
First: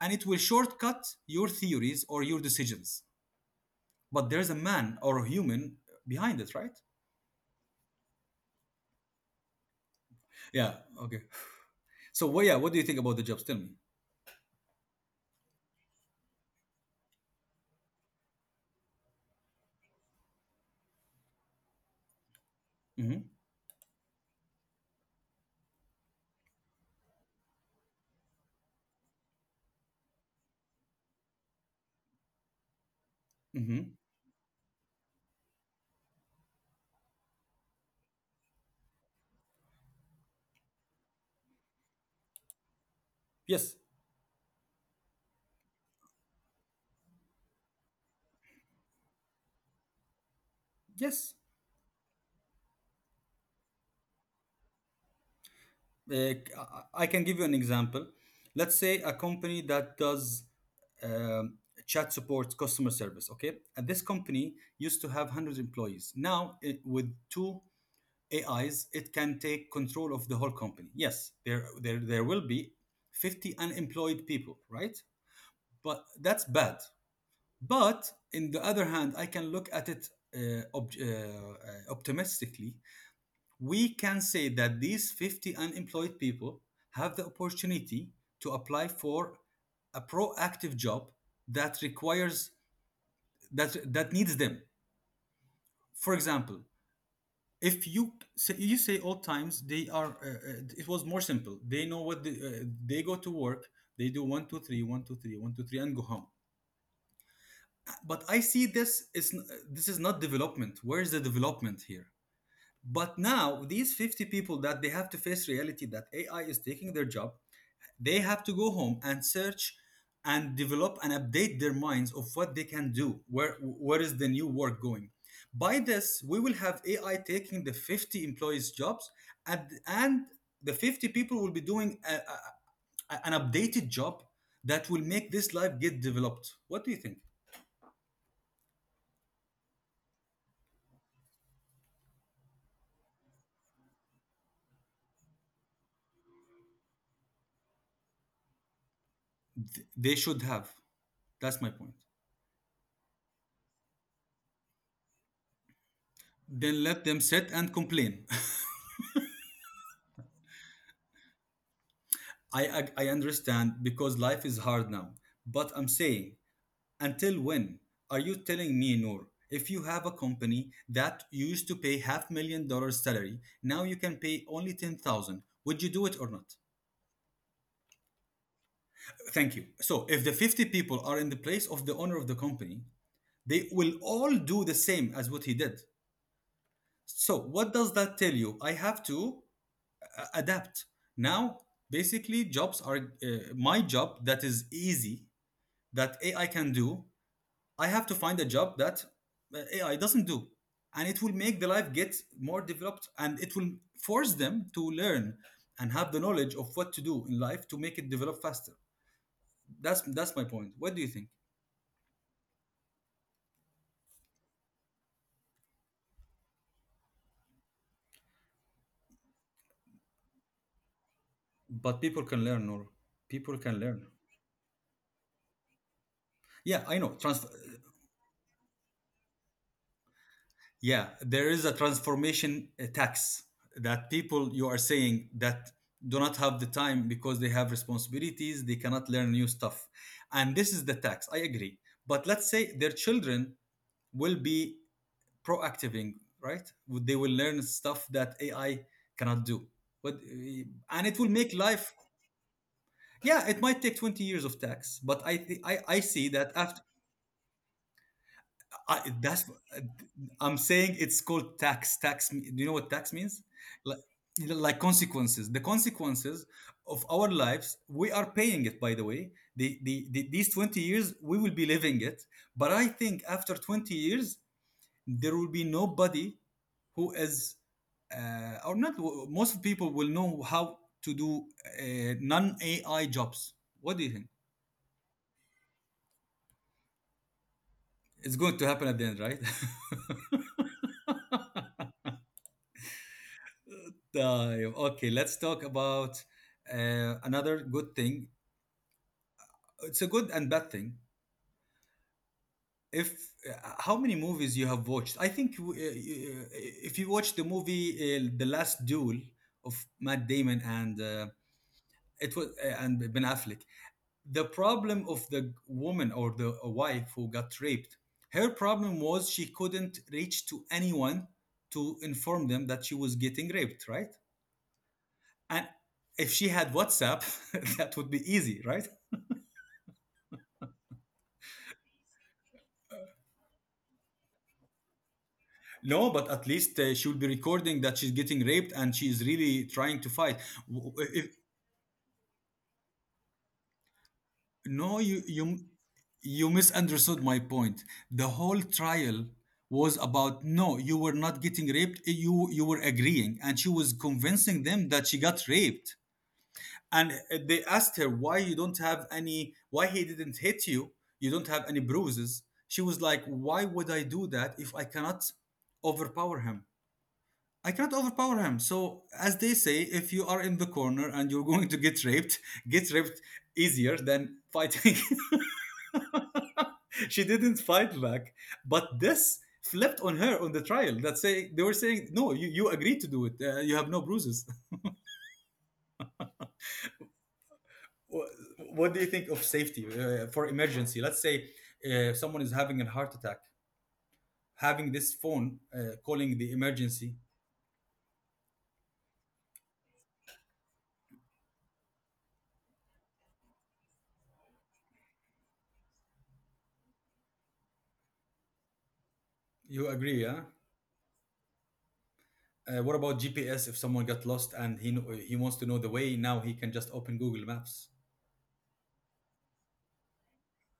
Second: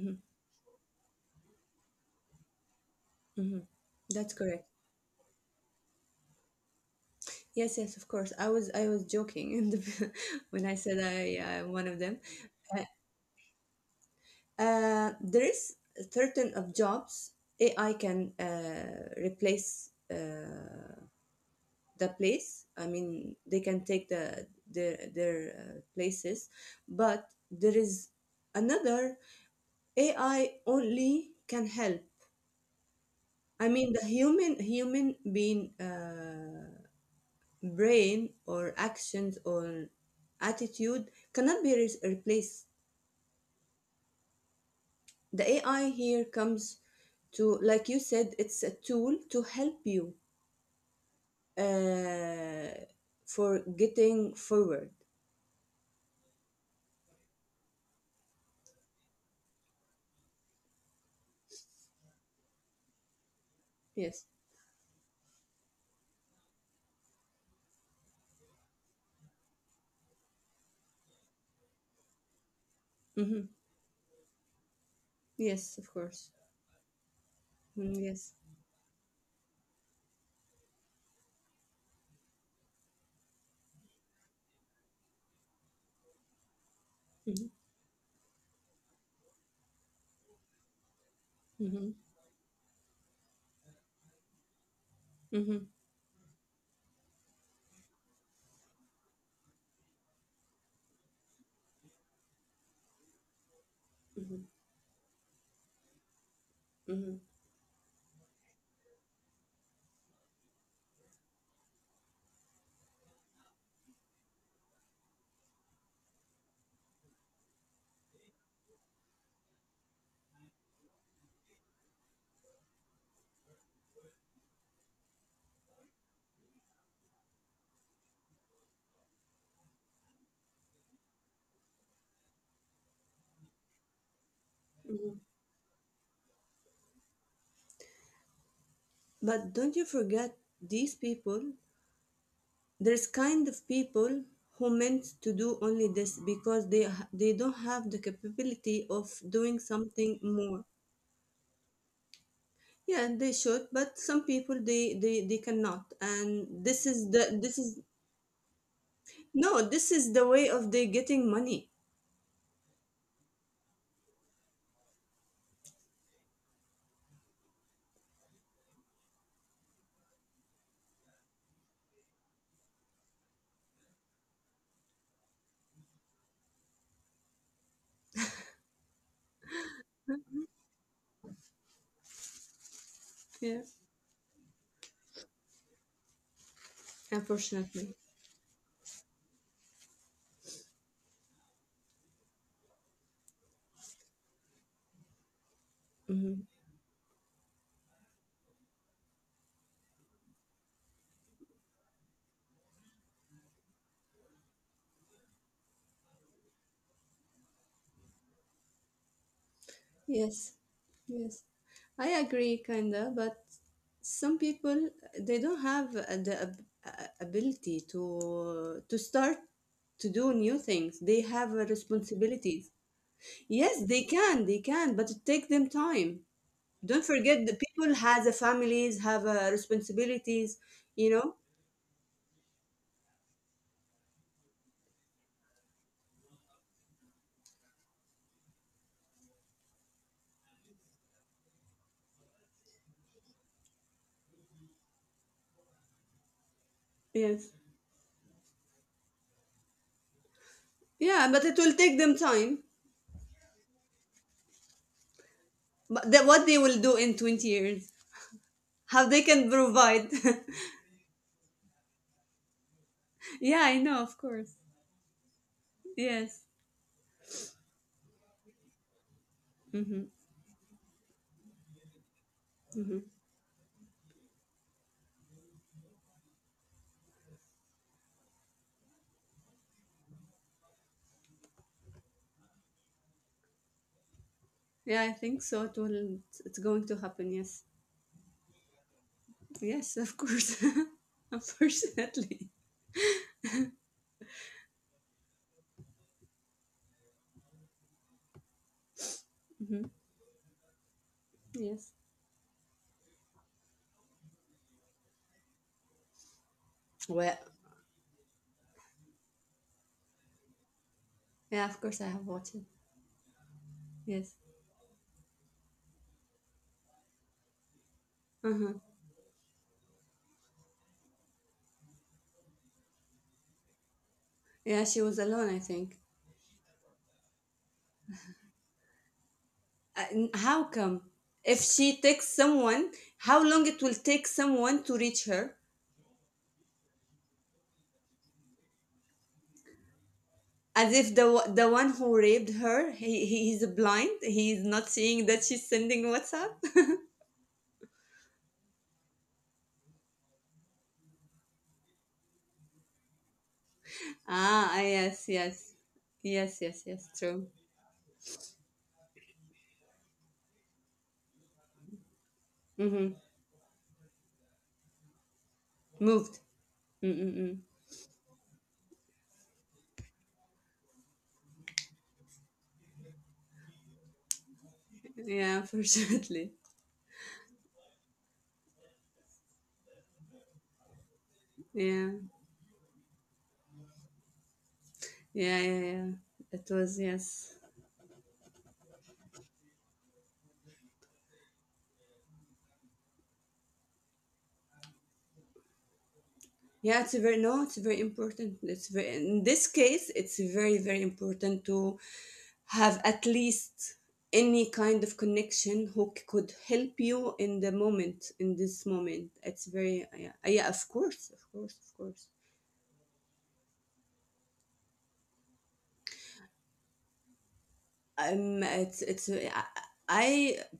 A: and it will shortcut your theories or your decisions. But
B: That's
A: there's a
B: correct.
A: man or a human behind it, right?
B: Yes, yes, of course. I was I was joking in the, when
A: Yeah.
B: I said
A: Okay.
B: I am one of them.
A: So, well, yeah. What do you
B: Uh,
A: think about the jobs? Tell me.
B: uh, there is a certain of jobs A I can uh, replace uh, the place. I
A: Mm-hmm.
B: mean, they can take the their their uh, places, but there is another A I only can help. I mean,
A: Mm-hmm.
B: the human human being uh, brain or actions or attitude cannot be re- replaced.
A: Yes.
B: The A I here comes to, like you said, it's a tool to help you
A: Yes.
B: uh, for getting forward.
A: Uh, I I can give you an example. Let's say a company that does um, chat support customer service, okay? And this
B: Yes.
A: company used to have one hundred employees. Now it, with two ais, it can take control of the whole company. Yes, there there, there will be
B: Mm-hmm.
A: fifty unemployed people, right?
B: Yes, of
A: But
B: course.
A: that's bad.
B: Mm,
A: But
B: yes.
A: in the other hand, I can look at it uh, ob- uh, uh, optimistically. We can say that these fifty unemployed people have the
B: Mm-hmm.
A: opportunity to apply for a proactive job that
B: Mm-hmm.
A: requires, that that needs them.
B: Mm-hmm.
A: For example, if you say, you say old times, they are uh, uh, it was more simple. They know what the, uh, they go to work. They do
B: Mm-hmm.
A: one two three one two three one two three and go home.
B: Mm-hmm.
A: But I see this is n- this is not development. Where is the development here? But now these fifty people that they have to face reality that A I is taking their job, they have to go home and search and develop and update their minds of what they can do, where where is the new work going. By this, we will have A I taking the fifty employees' jobs, and and the fifty people will be doing a, a- an updated job that will make this life get developed. What do you think?
B: But don't you forget these people, there's kind of people who meant to do only this because they they don't have the capability of doing
A: They
B: something
A: should
B: more.
A: have. That's my point.
B: Yeah, they should, but some people they they, they cannot, and
A: Then
B: this
A: let
B: is
A: them
B: the
A: sit
B: this
A: and
B: is
A: complain.
B: no, this is the way of they getting money.
A: I, I I understand because life is hard now, but I'm saying, until when? Are you telling me, Noor, if you have a company that you used to pay half million dollars salary, now you can pay only ten thousand, would you do it or not? Thank you. So if the fifty people are in the place of the owner of the company,
B: Yeah,
A: they will all do the same as what he did. So what does
B: unfortunately.
A: that tell you? I have to uh, adapt. Now, basically jobs are uh, my job that is easy that A I
B: Mhm.
A: can do, I have to find a job that uh, A I doesn't do. And it will make the life get more developed, and it will force them to learn and have the knowledge of what to do in life to make it develop faster. That's that's my
B: Yes,
A: point. What do you think?
B: yes, I agree, kinda. But some people they don't have uh, the ab- uh, ability to to start to do new things. They have uh,
A: But people can learn,
B: responsibilities.
A: or people can
B: Yes, they
A: learn.
B: can, they can, but it takes them time.
A: Yeah, I
B: Don't
A: know.
B: forget
A: Trans-
B: the people has a families, have uh, responsibilities.
A: yeah,
B: You know.
A: there is a transformation uh, tax that people, you are saying that do not have the time because they have responsibilities, they cannot learn new stuff. And this is the tax. I agree. But let's say their children will be proactiving, right? They will
B: Yes.
A: learn stuff that A I cannot do. But uh, and it will
B: Yeah, but
A: make
B: it will
A: life.
B: take them time.
A: Yeah, it might take twenty years of tax, but I thi- I, I
B: But that
A: see
B: what
A: that
B: they will
A: after,
B: do in twenty years, how
A: I,
B: they
A: that's
B: can provide.
A: I'm saying it's called tax. Tax. Do you know what tax means?
B: Yeah, I
A: Like,
B: know, of course.
A: like consequences. The consequences
B: Yes.
A: of our lives, we are paying it. By the way, the,
B: Mm-hmm,
A: the, the these twenty years we will be living it. But I
B: mm-hmm.
A: think after twenty years there will be nobody who is uh, or not, most people will know how to do uh, non A I jobs. What do you think?
B: Yeah, I think so. It will. It's it's going to happen. Yes.
A: It's going to happen at the end, right?
B: Yes, of course. Unfortunately.
A: طيب, okay, let's talk about uh, another good thing.
B: Mm-hmm.
A: It's a good and bad thing.
B: Yes.
A: If uh, how many movies you have watched? I think uh, uh, if you watch
B: Well.
A: the movie uh, The Last Duel of Matt Damon and uh,
B: Yeah, of course I have
A: it was,
B: watched it.
A: uh, and Ben Affleck,
B: Yes.
A: the problem of the woman or the wife who got raped, her
B: Uh huh.
A: problem was she couldn't reach to anyone to inform them that she was getting raped, right?
B: Yeah, she was alone, I
A: And
B: think.
A: if she had WhatsApp that would be easy, right?
B: Uh, n- how come? If she takes someone, how long it will take someone to reach her?
A: No, but at least uh, she would be recording that she's getting raped and she's really trying to fight,
B: As if
A: if,
B: the wa- the one who raped her, he he is blind. He is not
A: no, you,
B: seeing that
A: you
B: she's sending
A: you
B: WhatsApp.
A: misunderstood my point. The whole trial was about no, you were not getting raped. You you were agreeing, and she was convincing
B: Ah,
A: them that she
B: yes,
A: got
B: yes,
A: raped.
B: yes, yes, yes.
A: And
B: True.
A: they asked her why you don't have any, why he didn't hit you. You don't have any bruises. She was
B: Mm-hmm.
A: like, why would I do that if I cannot
B: Moved.
A: overpower him?
B: Mm-mm-mm.
A: I cannot overpower him. So as they say, if you are in the corner and you're going to get raped, get raped easier than fighting.
B: Yeah, unfortunately.
A: She didn't fight back. But this flipped on her on the trial. That say they were saying,
B: Yeah.
A: no, you, you agreed to do it. Uh, you have no bruises.
B: yeah, yeah, yeah. It was, yes.
A: What do you think of safety uh, for emergency? Let's say uh, someone is having a heart attack, having this phone uh, calling the
B: Yeah, it's
A: emergency.
B: very. No, it's very important. It's very, in this case, it's very very important to have at least any kind of connection who c- could help you in the moment, in this moment. It's
A: You
B: very.
A: agree,
B: Yeah,
A: yeah?
B: yeah. Of course, of course, of course.
A: Uh, what about G P S? If someone got lost and he he wants to know the way, now he can just open Google Maps.
B: Um, it's it's. Uh, I I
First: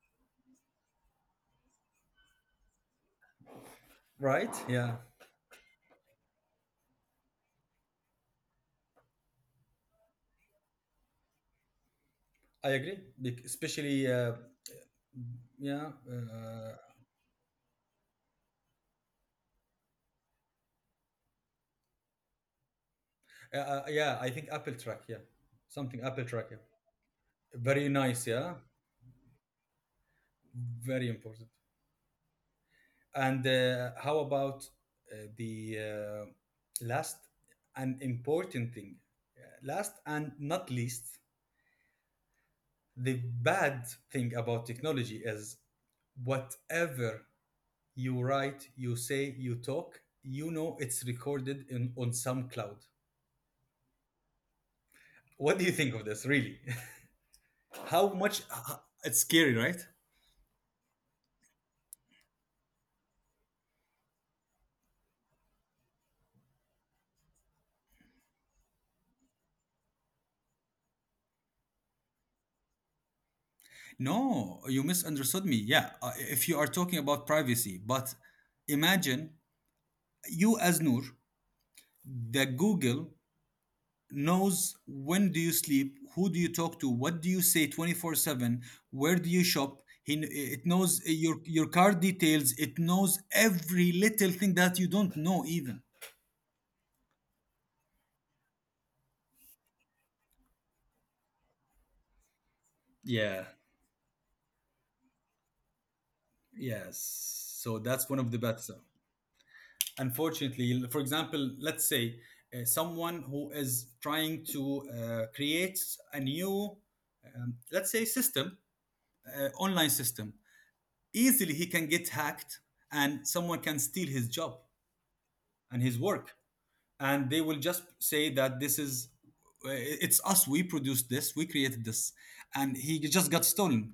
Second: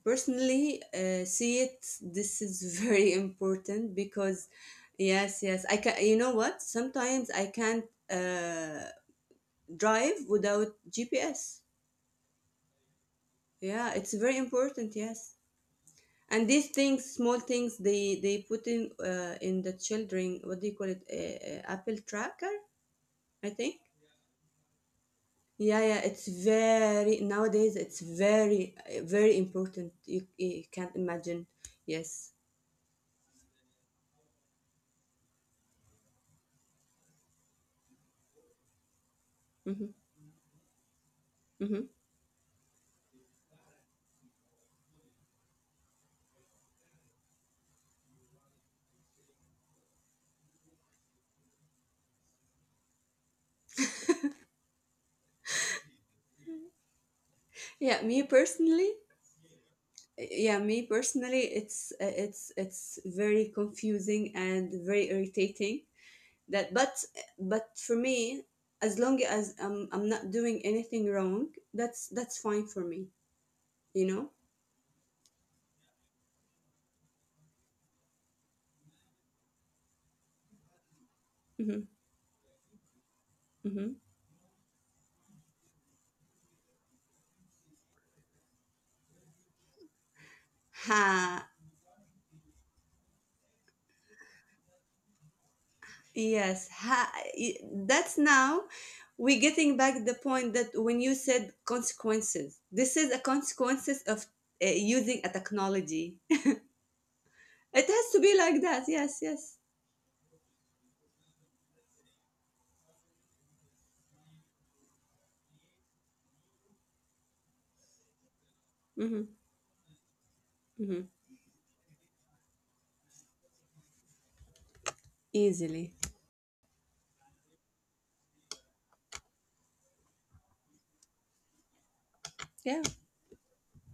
B: personally uh, see it. This is very important because,
A: Right? Yeah,
B: yes, yes. I can. You know what? Sometimes I can't uh, drive without G P S.
A: I agree. Bec-
B: Yeah,
A: Especially,
B: it's
A: uh,
B: very important. Yes,
A: yeah,
B: and these
A: uh,
B: things, small things, they they put in uh, in the children. What do you call it? Uh, uh, Apple tracker, I
A: Uh,
B: think.
A: uh, yeah, I think Apple Track. Yeah,
B: Yeah, yeah,
A: something Apple
B: it's
A: Track. Yeah,
B: very. Nowadays
A: very
B: it's
A: nice. Yeah,
B: very uh, very important. You, you can't
A: very
B: imagine.
A: important.
B: Yes.
A: And uh, how about uh, the uh, last and important thing? Uh,
B: Hmm.
A: Last and not least,
B: Hmm.
A: the bad thing about technology is whatever you write, you say, you talk, you know it's recorded in on some cloud. What do you think of this? Really,
B: Yeah,
A: how
B: me
A: much? uh,
B: personally,
A: It's scary, right?
B: yeah, me personally, it's uh, it's it's very confusing and very irritating. That but but for me, as long as I'm I'm not doing anything wrong, that's that's fine for me, you know?
A: No, you misunderstood me. Yeah, uh, if you are talking about privacy, but imagine you as Noor,
B: Mhm.
A: the Google
B: Mhm.
A: knows when do you sleep, who do you talk to, what do you say twenty-four seven, where do you shop. He, it knows uh, your
B: Ha.
A: your card details. It knows every little thing that you don't know even.
B: Yes, ha- y- that's now we're getting back the point that when you said consequences, this is a
A: Yeah,
B: consequences of uh, using a technology.
A: yes. So
B: It
A: that's
B: has to
A: one of
B: be
A: the
B: like
A: bets.
B: that. Yes, yes.
A: Unfortunately, for example, let's say uh, someone who is trying to uh, create a new um, let's say system,
B: Mm-hmm,
A: uh, online system,
B: mm-hmm.
A: easily he can get hacked and someone can steal his job and
B: Easily.
A: his work, and they will just say that this is uh, it's us, we produced this, we created this, and
B: Yeah.
A: he just got stolen.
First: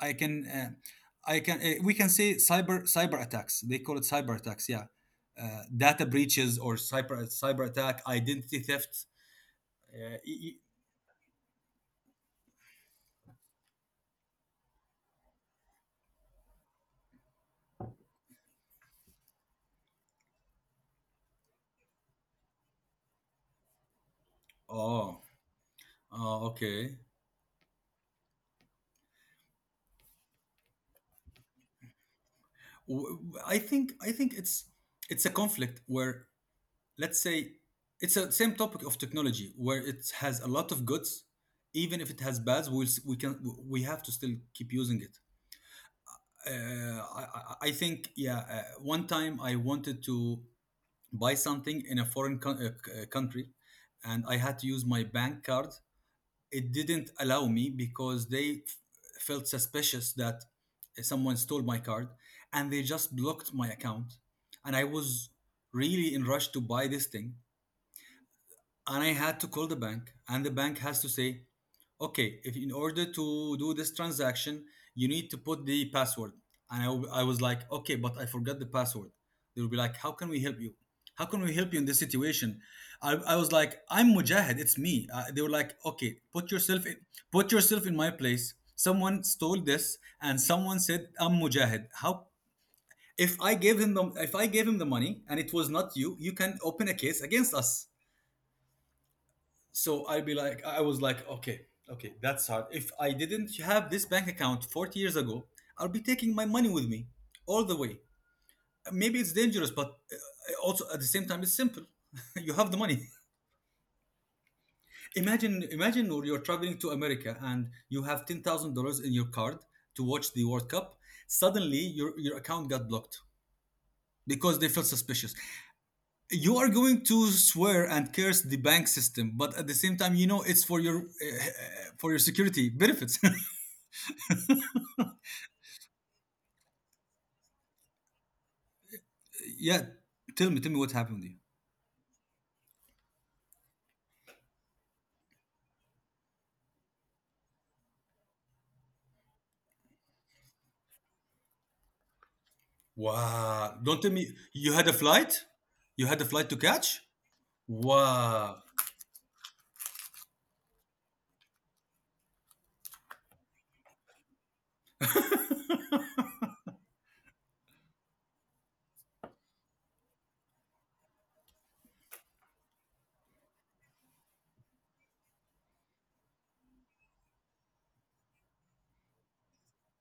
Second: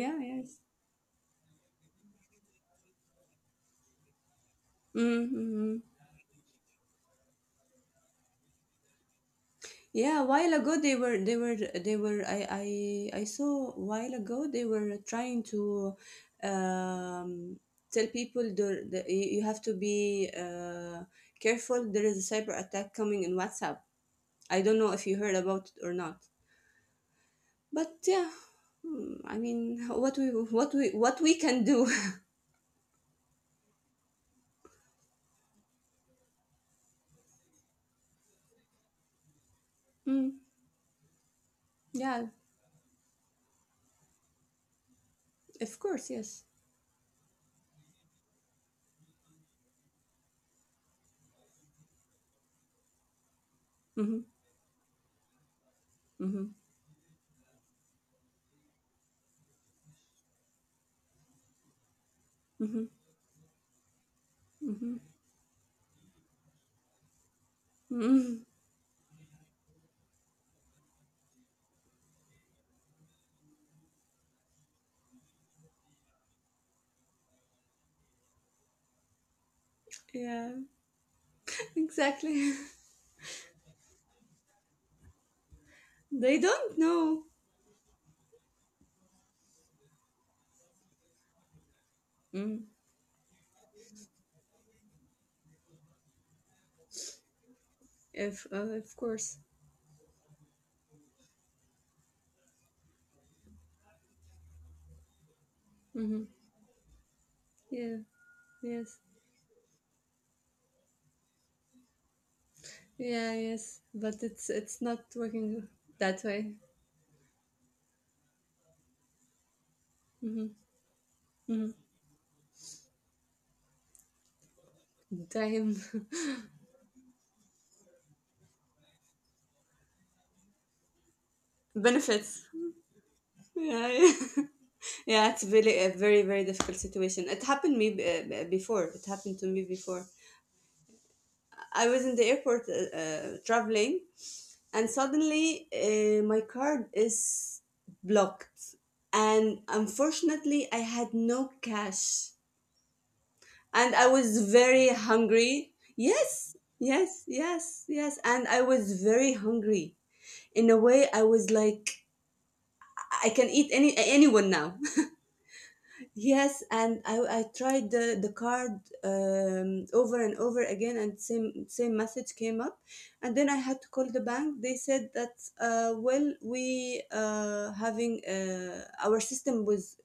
A: I can
B: Yes.
A: uh, I can uh, we can say cyber cyber attacks. They call it cyber attacks. Yeah,
B: Mm-hmm.
A: uh,
B: mm-hmm.
A: data breaches or cyber cyber attack, identity theft. Uh,
B: Yeah, a
A: e-
B: while
A: e-
B: ago they were they were they were I I I saw a while ago they were trying to um, tell people the, the you you have to be uh, careful. There is a cyber attack coming in WhatsApp. I don't know if you
A: oh,
B: heard about it or not,
A: oh, okay.
B: but yeah, mm, I mean, what we what we what we can do.
A: W- w- I think I think it's it's a conflict where, let's say, it's a same topic of technology where it
B: Mm,
A: has a lot of goods. Even if it
B: yeah,
A: has bads, we we can, we have to still keep using it.
B: of course, yes.
A: Uh, I, I I think yeah. Uh, one time I wanted to buy something in a foreign co- uh, uh, country,
B: Hmm.
A: and I had to use my bank card.
B: Hmm.
A: It didn't allow me because they f- felt suspicious that someone stole my card, and they
B: Hmm.
A: just blocked my account. And I
B: Hmm.
A: was really in rush to buy this thing,
B: Hmm.
A: and I had to call the bank, and the bank has to say, okay, if in order to do this transaction, you need to put the password. And I, w- I was like, okay, but I forgot the password. They will be like, how can we
B: Yeah,
A: help you? How can we help you in this
B: exactly.
A: situation? I, I was like, I'm Mujahid, it's me. Uh, they were like, okay,
B: They
A: put
B: don't
A: yourself in,
B: know.
A: put yourself in my place. Someone stole this, and someone said, I'm Mujahid. How?
B: Mm,
A: If I gave him the, if I gave him the money and it was not you, you can open a case against us.
B: if uh, of course.
A: So i'd be like I was like, okay, okay, that's hard. If I didn't have this bank account forty years ago, I'll be
B: Hmm.
A: taking my money with me all the
B: Yeah.
A: way.
B: Yes.
A: Maybe it's dangerous, but uh, also at the same time it's simple. You have the money.
B: Yeah. Yes. But it's it's not working
A: imagine imagine,
B: that
A: Noor, you're
B: way.
A: traveling to America and you have ten thousand dollars in your card to watch the
B: Hmm.
A: World Cup.
B: Hmm.
A: Suddenly your, your account got blocked because they felt suspicious.
B: Damn.
A: You are going to swear and curse the bank system, but at the same time you know it's for your uh, uh, for your
B: Benefits.
A: security benefits.
B: Yeah. Yeah. Yeah. It's really a very very difficult situation. It happened me uh, before. It happened to me
A: Yeah,
B: before.
A: tell me, tell me what happened to you.
B: I was in the airport uh, uh, traveling, and suddenly uh, my card is blocked, and unfortunately I had no cash
A: Wow.
B: and
A: Don't
B: I
A: tell me
B: was
A: you
B: very
A: had a flight?
B: hungry.
A: You had a flight
B: Yes,
A: to catch?
B: yes, yes, yes. And
A: Wow.
B: I was very hungry. In a way, I was like, I can eat any anyone now. Yes, and I, I tried the the card um, over and over again, and same same message came up, and then I had to call the bank. They said that uh, well, we uh, having uh, our system was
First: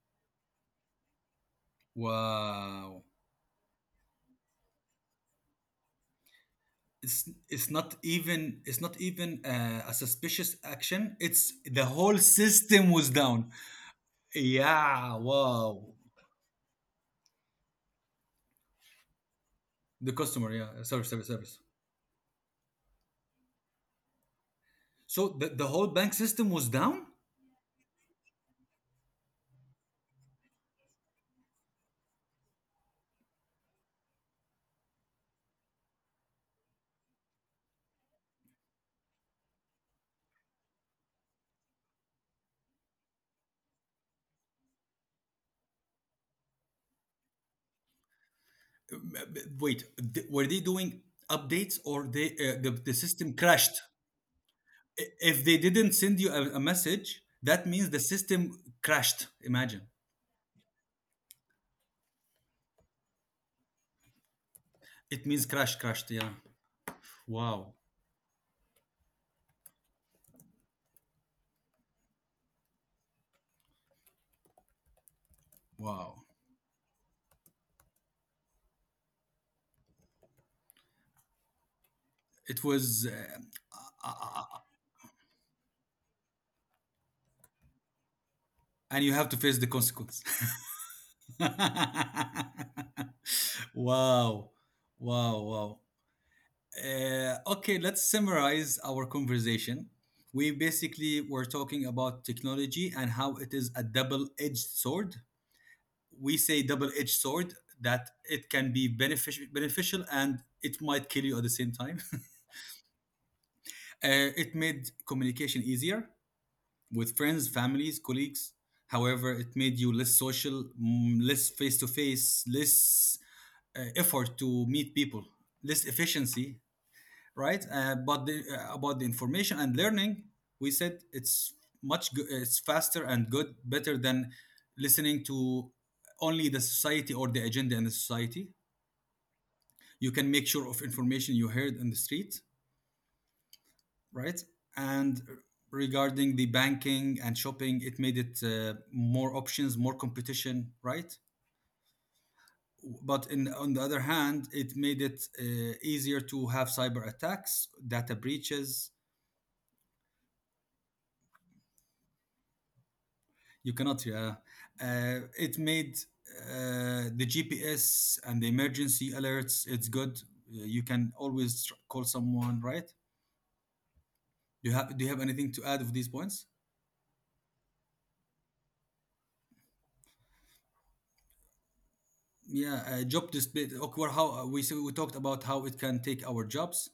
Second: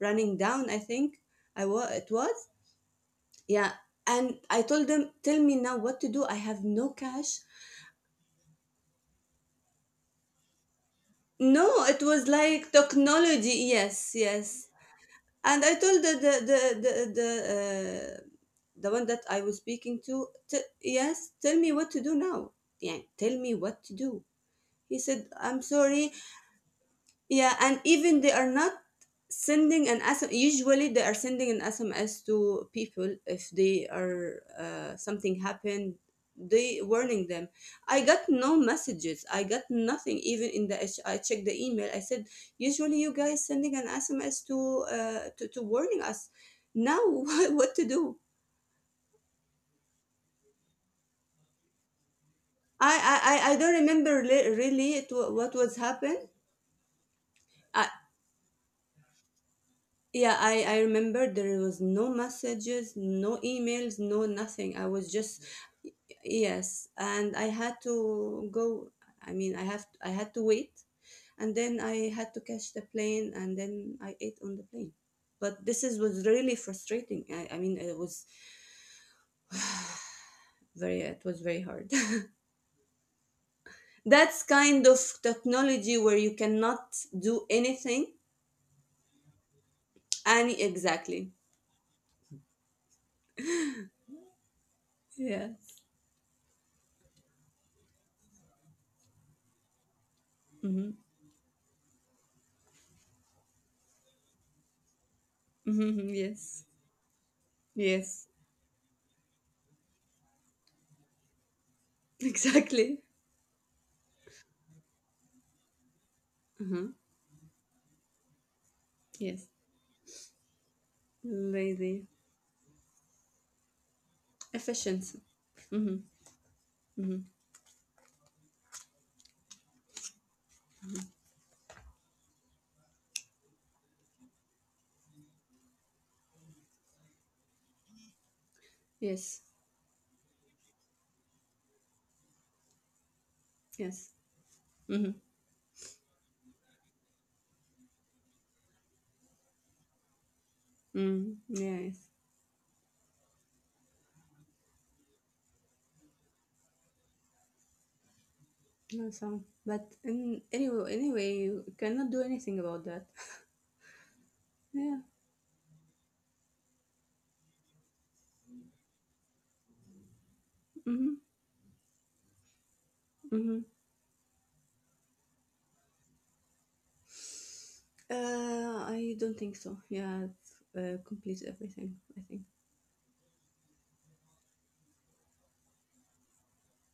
B: running down. I think I was it was.
A: Wow.
B: Yeah. And I told them, tell me now what to do. I have no
A: It's
B: cash.
A: it's not even it's not even uh, a suspicious action. It's
B: No,
A: the
B: it
A: whole
B: was like
A: system was down.
B: technology. Yes, yes.
A: Yeah.
B: And I
A: Wow.
B: told the the the the the, uh, the one that I was speaking
A: The
B: to,
A: customer.
B: t-
A: Yeah. Service. Service.
B: yes, tell
A: Service.
B: me what to do now. Yeah, tell me what to do. He said,
A: So the,
B: I'm
A: the whole
B: sorry.
A: bank system was down.
B: Yeah, and even they are not sending an S M S. Usually they are sending an S M S to people if they are uh, something happened, they warning them. I got no messages. I got nothing even in the H- I checked the email. I said usually you guys sending an S M S to uh, to, to warning us. Now what what to do?
A: Wait, th- were they doing updates, or they uh, the,
B: I
A: the
B: I
A: system
B: I I don't
A: crashed?
B: remember li- really
A: I-
B: it, wa-
A: if
B: what
A: they
B: was
A: didn't send
B: happened.
A: you a, a message, that
B: I,
A: means the system crashed. Imagine.
B: Yeah, I, I remember there was no messages, no emails, no nothing. I was
A: It
B: just
A: means crash crashed, yeah.
B: yes, and I had
A: wow
B: to go. I mean, I have I had to wait, and then I had to catch the plane, and then I ate on the plane. But this is
A: wow.
B: was really frustrating. I, I mean, it was very. It was very hard.
A: It was uh, uh, uh,
B: That's
A: uh, uh,
B: kind of technology where you cannot do anything.
A: and you have to face the consequence.
B: And exactly.
A: Wow. Wow wow
B: Yes.
A: uh, Okay, let's summarize our conversation. We
B: Mm-hmm.
A: basically were talking about technology and how it is a double-edged sword.
B: Mm-hmm.
A: We
B: Yes.
A: say double-edged sword that
B: Yes.
A: it can be beneficial beneficial and it might kill you at the same time.
B: Exactly.
A: Uh, it made communication easier
B: Mm-hmm.
A: with friends, families, colleagues. However,
B: Yes.
A: it made you less social, mm, less
B: Lazy.
A: face-to-face, less uh, effort to meet
B: Efficiency.
A: people, less
B: Mm-hmm.
A: efficiency,
B: Mm-hmm.
A: right? Uh, but the, uh, about the information and learning, we said it's much go- it's faster and good, better than listening to only the society or the agenda in the society.
B: Yes.
A: You can make sure of information you heard on the street,
B: Yes.
A: right?
B: Mm-hmm.
A: And regarding the banking and shopping, it made it uh, more options, more competition, right?
B: Mm. Yes.
A: But in, on the other hand, it made it uh, easier to have cyber attacks, data breaches.
B: No sound. But in, anyway, anyway, you cannot do anything about that.
A: You cannot. Yeah,
B: Yeah.
A: uh, it made uh, the G P S and the emergency alerts. It's good. You
B: Mm-hmm.
A: can always tr- call someone, right?
B: Mm-hmm.
A: Do you have Do you have anything to add of these points?
B: Uh, I don't think so. Yeah, I've uh, completed everything, I think.
A: Yeah, uh, job display. Okay, well, how we, so we talked about how it can take our jobs,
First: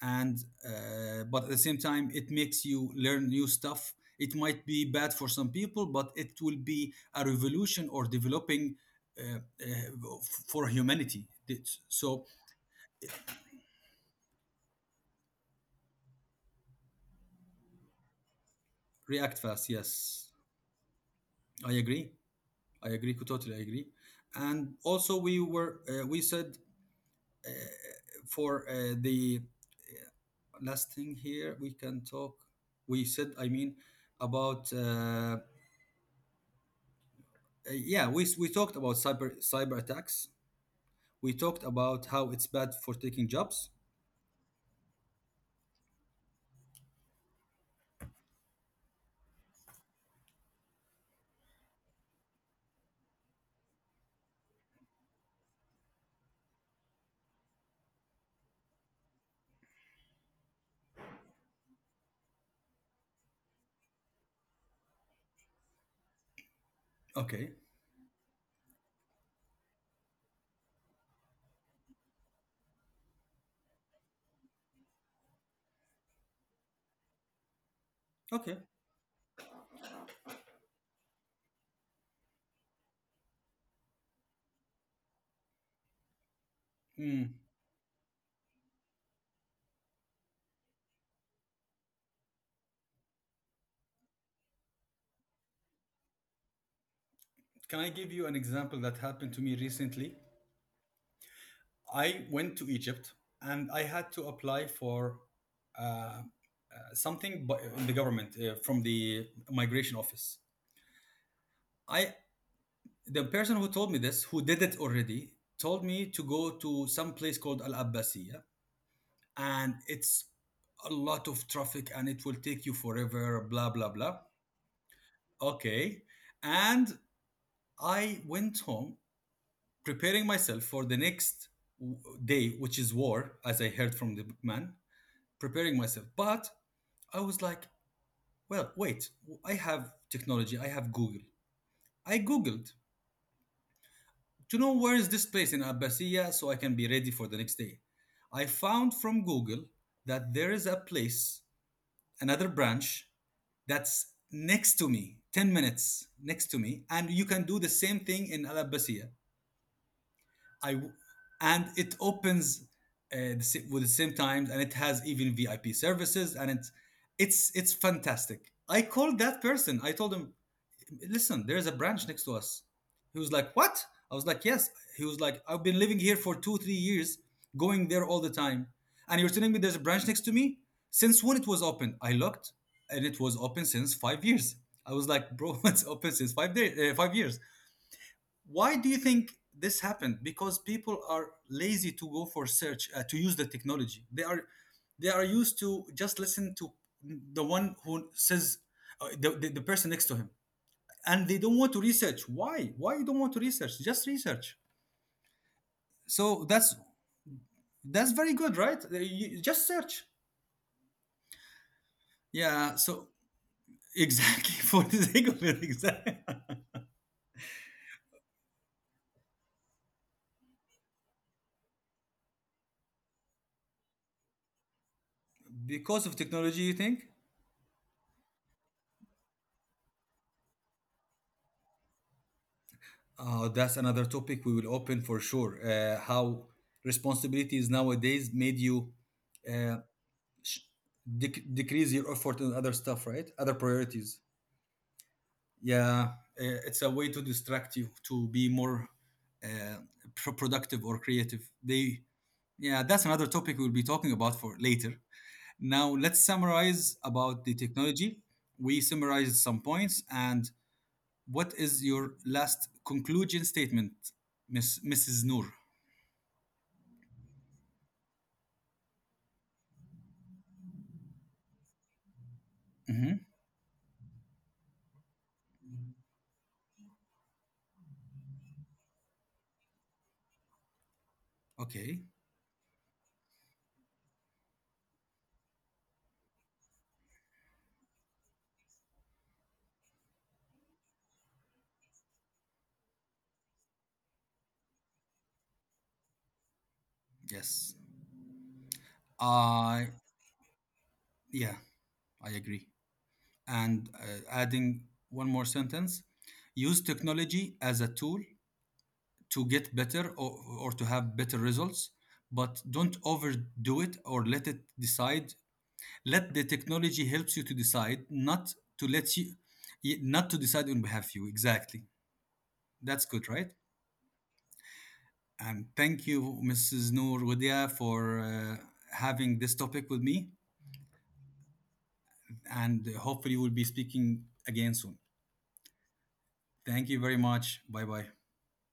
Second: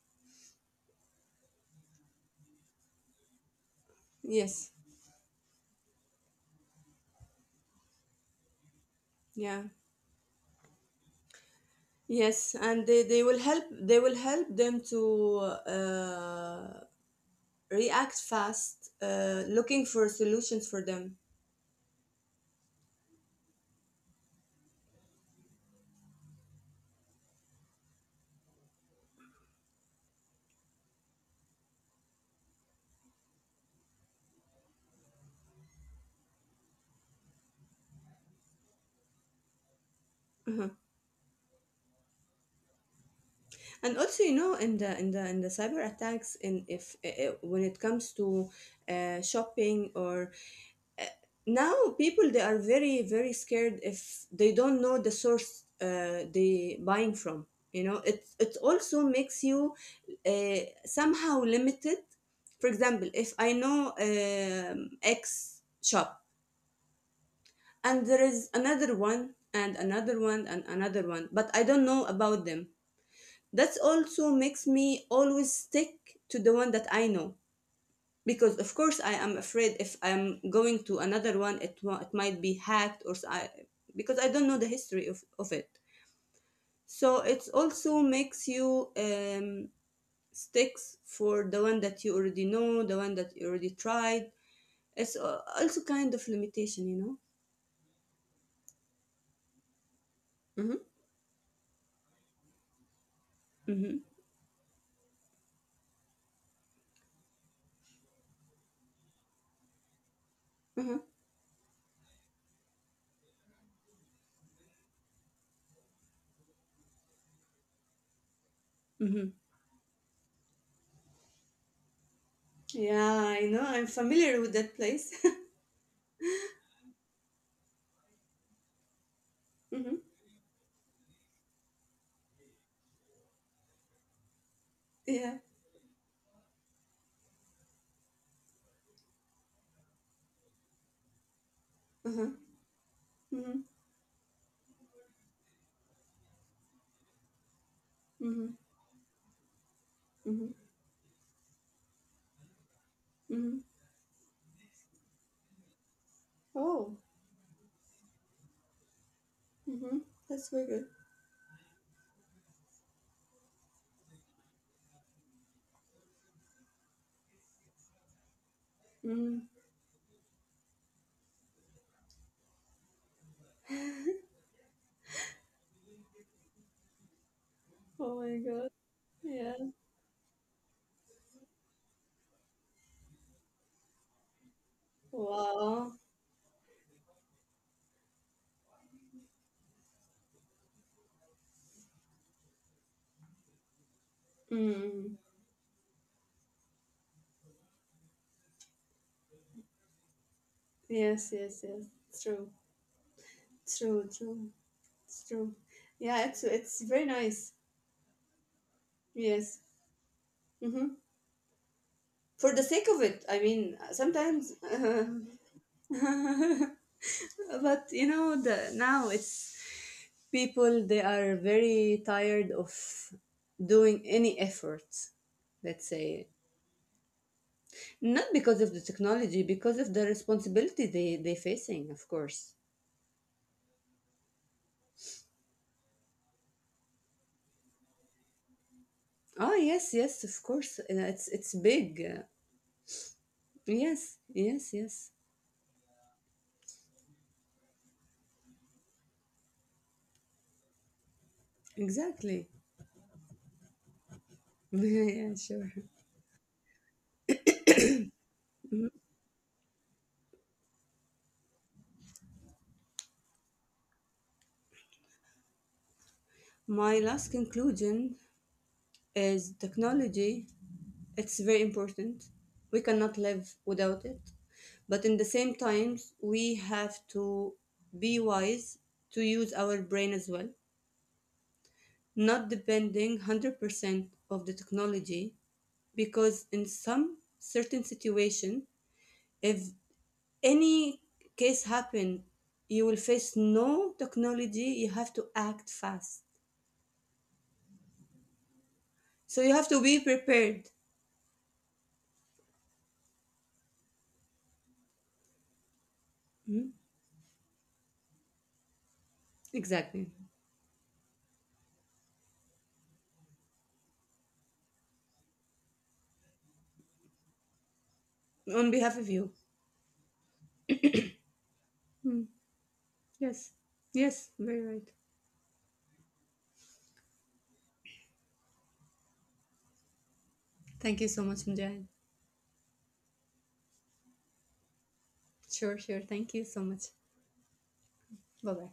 A: and uh, but at the same time it makes you learn new stuff. It might
B: Yes.
A: be bad for some people, but it will be a revolution or developing, uh,
B: Yeah.
A: uh, for humanity. It's, so
B: Yes, and they, they will help they will help them to uh, react fast,
A: react
B: uh,
A: fast,
B: looking for
A: yes.
B: solutions for them.
A: I agree, I agree, totally agree. And also we were, uh, we said uh, for uh, the last thing here we can talk. We said, I mean, about uh, yeah, we, we talked about cyber cyber attacks.
B: Mm-hmm.
A: We talked about how it's bad for taking jobs.
B: And also, you know, in the in the in the cyber attacks, in if uh, when it comes to uh, shopping or now people they are very very scared if they don't know the source uh, they buying from. You know, it it also makes you uh, somehow limited. For example, if I know um, X shop
A: Okay,
B: and there is another one and another one and another one, but I don't know about them, that's also makes me always stick to the one that I know,
A: okay.
B: because of course I am afraid if I'm going to another one it wa- it might be hacked or s- I, because I don't know the history of, of it. So
A: Hmm.
B: it also makes you um, sticks for the one that you already know, the one that you already tried. It's uh, also kind of limitation, you know.
A: Can I give you an example that happened to me recently?
B: Hmm.
A: I went to Egypt and I
B: Mm-hmm.
A: had to apply for uh, uh, something bu- in the government, uh, from the migration office.
B: Uh-huh.
A: I The person who told me this, who did it already, told me to go to some place called Al Abbasiya,
B: Mm-hmm.
A: and it's a lot of traffic and it will take you
B: Yeah, I
A: forever,
B: know.
A: blah,
B: I'm
A: blah, blah.
B: familiar with that place.
A: Okay. And I went home
B: Mm-hmm.
A: preparing myself for the next w- day, which is war, as I heard from the man,
B: Yeah.
A: preparing myself. But I was like, well, wait, I have technology, I have Google. I
B: Uh-huh.
A: Googled
B: Mm-hmm.
A: to know where is this place in Abbasiya so I can be ready for the next day. I
B: Mm-hmm.
A: found from Google that there
B: Mhm.
A: is a place, another branch
B: Mhm.
A: that's next to me, ten minutes next to me,
B: Oh.
A: and you can do the same thing in Al Abbasiya.
B: Mhm. That's very
A: I
B: good.
A: w- and it opens uh, with the same times and it has even V I P services and it's it's it's fantastic. I called
B: Mm.
A: that person. I told him, listen, there's a branch next to us. He was like, what? I was like, yes. He was like, I've been living here for two, three years, going there
B: Oh
A: all the
B: my god.
A: time. And you're
B: Yeah.
A: telling me there's a branch next to me? Since when it was open? I looked and it was open since five years. I was like, bro, it's
B: Wow.
A: open since five, day, uh, five years. Why do you think this happened? Because people are lazy to go for search, uh, to use the technology. They are, they
B: Mm.
A: are used to just listen to the one who says, uh, the, the, the person next to him,
B: Yes,
A: and they
B: yes,
A: don't want to
B: yes.
A: research.
B: True.
A: why why you don't want to research?
B: True,
A: Just
B: true.
A: research.
B: It's true. Yeah, it's
A: So that's
B: it's very nice.
A: that's very good, right? You
B: Yes.
A: just search.
B: Mm-hmm. For the
A: Yeah,
B: sake of
A: so
B: it, I mean, sometimes,
A: exactly, for the
B: uh,
A: sake of it, exactly.
B: but you know, the now it's people they are very tired of doing any effort. Let's
A: Because of
B: say
A: technology, you think?
B: not because of the technology, because of the responsibility they they facing, of course.
A: Oh, that's another topic we will open for sure. Uh, how responsibilities nowadays made you
B: Ah,
A: uh,
B: yes, yes, of
A: sh-
B: course. Uh, It's
A: dec-
B: it's big.
A: decrease your
B: Uh,
A: effort in other stuff, right, other
B: Yes,
A: priorities?
B: yes, yes.
A: Yeah, eh, it's a way to distract you to be more uh, pro- productive or creative, they.
B: Exactly.
A: Yeah, that's another topic we'll be talking about for later.
B: Yeah, sure.
A: Now let's summarize about the technology. We summarized some points, and what is your last conclusion statement, miss, Mrs. Noor?
B: My last conclusion is technology. It's very important. We
A: Hmm.
B: cannot live without it, but in the same times, we have to be wise to use our brain as well,
A: Okay.
B: not depending one hundred percent of the technology, because in some certain situation, if any case happen, you will face no technology, you have to act fast,
A: Yes.
B: so you have to
A: I.
B: be prepared.
A: Yeah, I agree. And uh, adding one more sentence:
B: Mhm.
A: use technology as a tool to get
B: Exactly.
A: better, or, or to have better results, but don't overdo it or let it decide. Let the technology helps you to decide, not
B: On
A: to
B: behalf of
A: let
B: you.
A: you, not to decide on behalf of you, exactly.
B: Mm.
A: That's good, right?
B: Yes. Yes, very right.
A: And thank you, Mrs. Noor Wadia, for uh, having this topic with me,
B: Thank you so much, Mujahid.
A: and hopefully we'll be speaking again soon.
B: Sure, sure, thank you so much.
A: Thank you very much, bye bye.
B: Bye bye.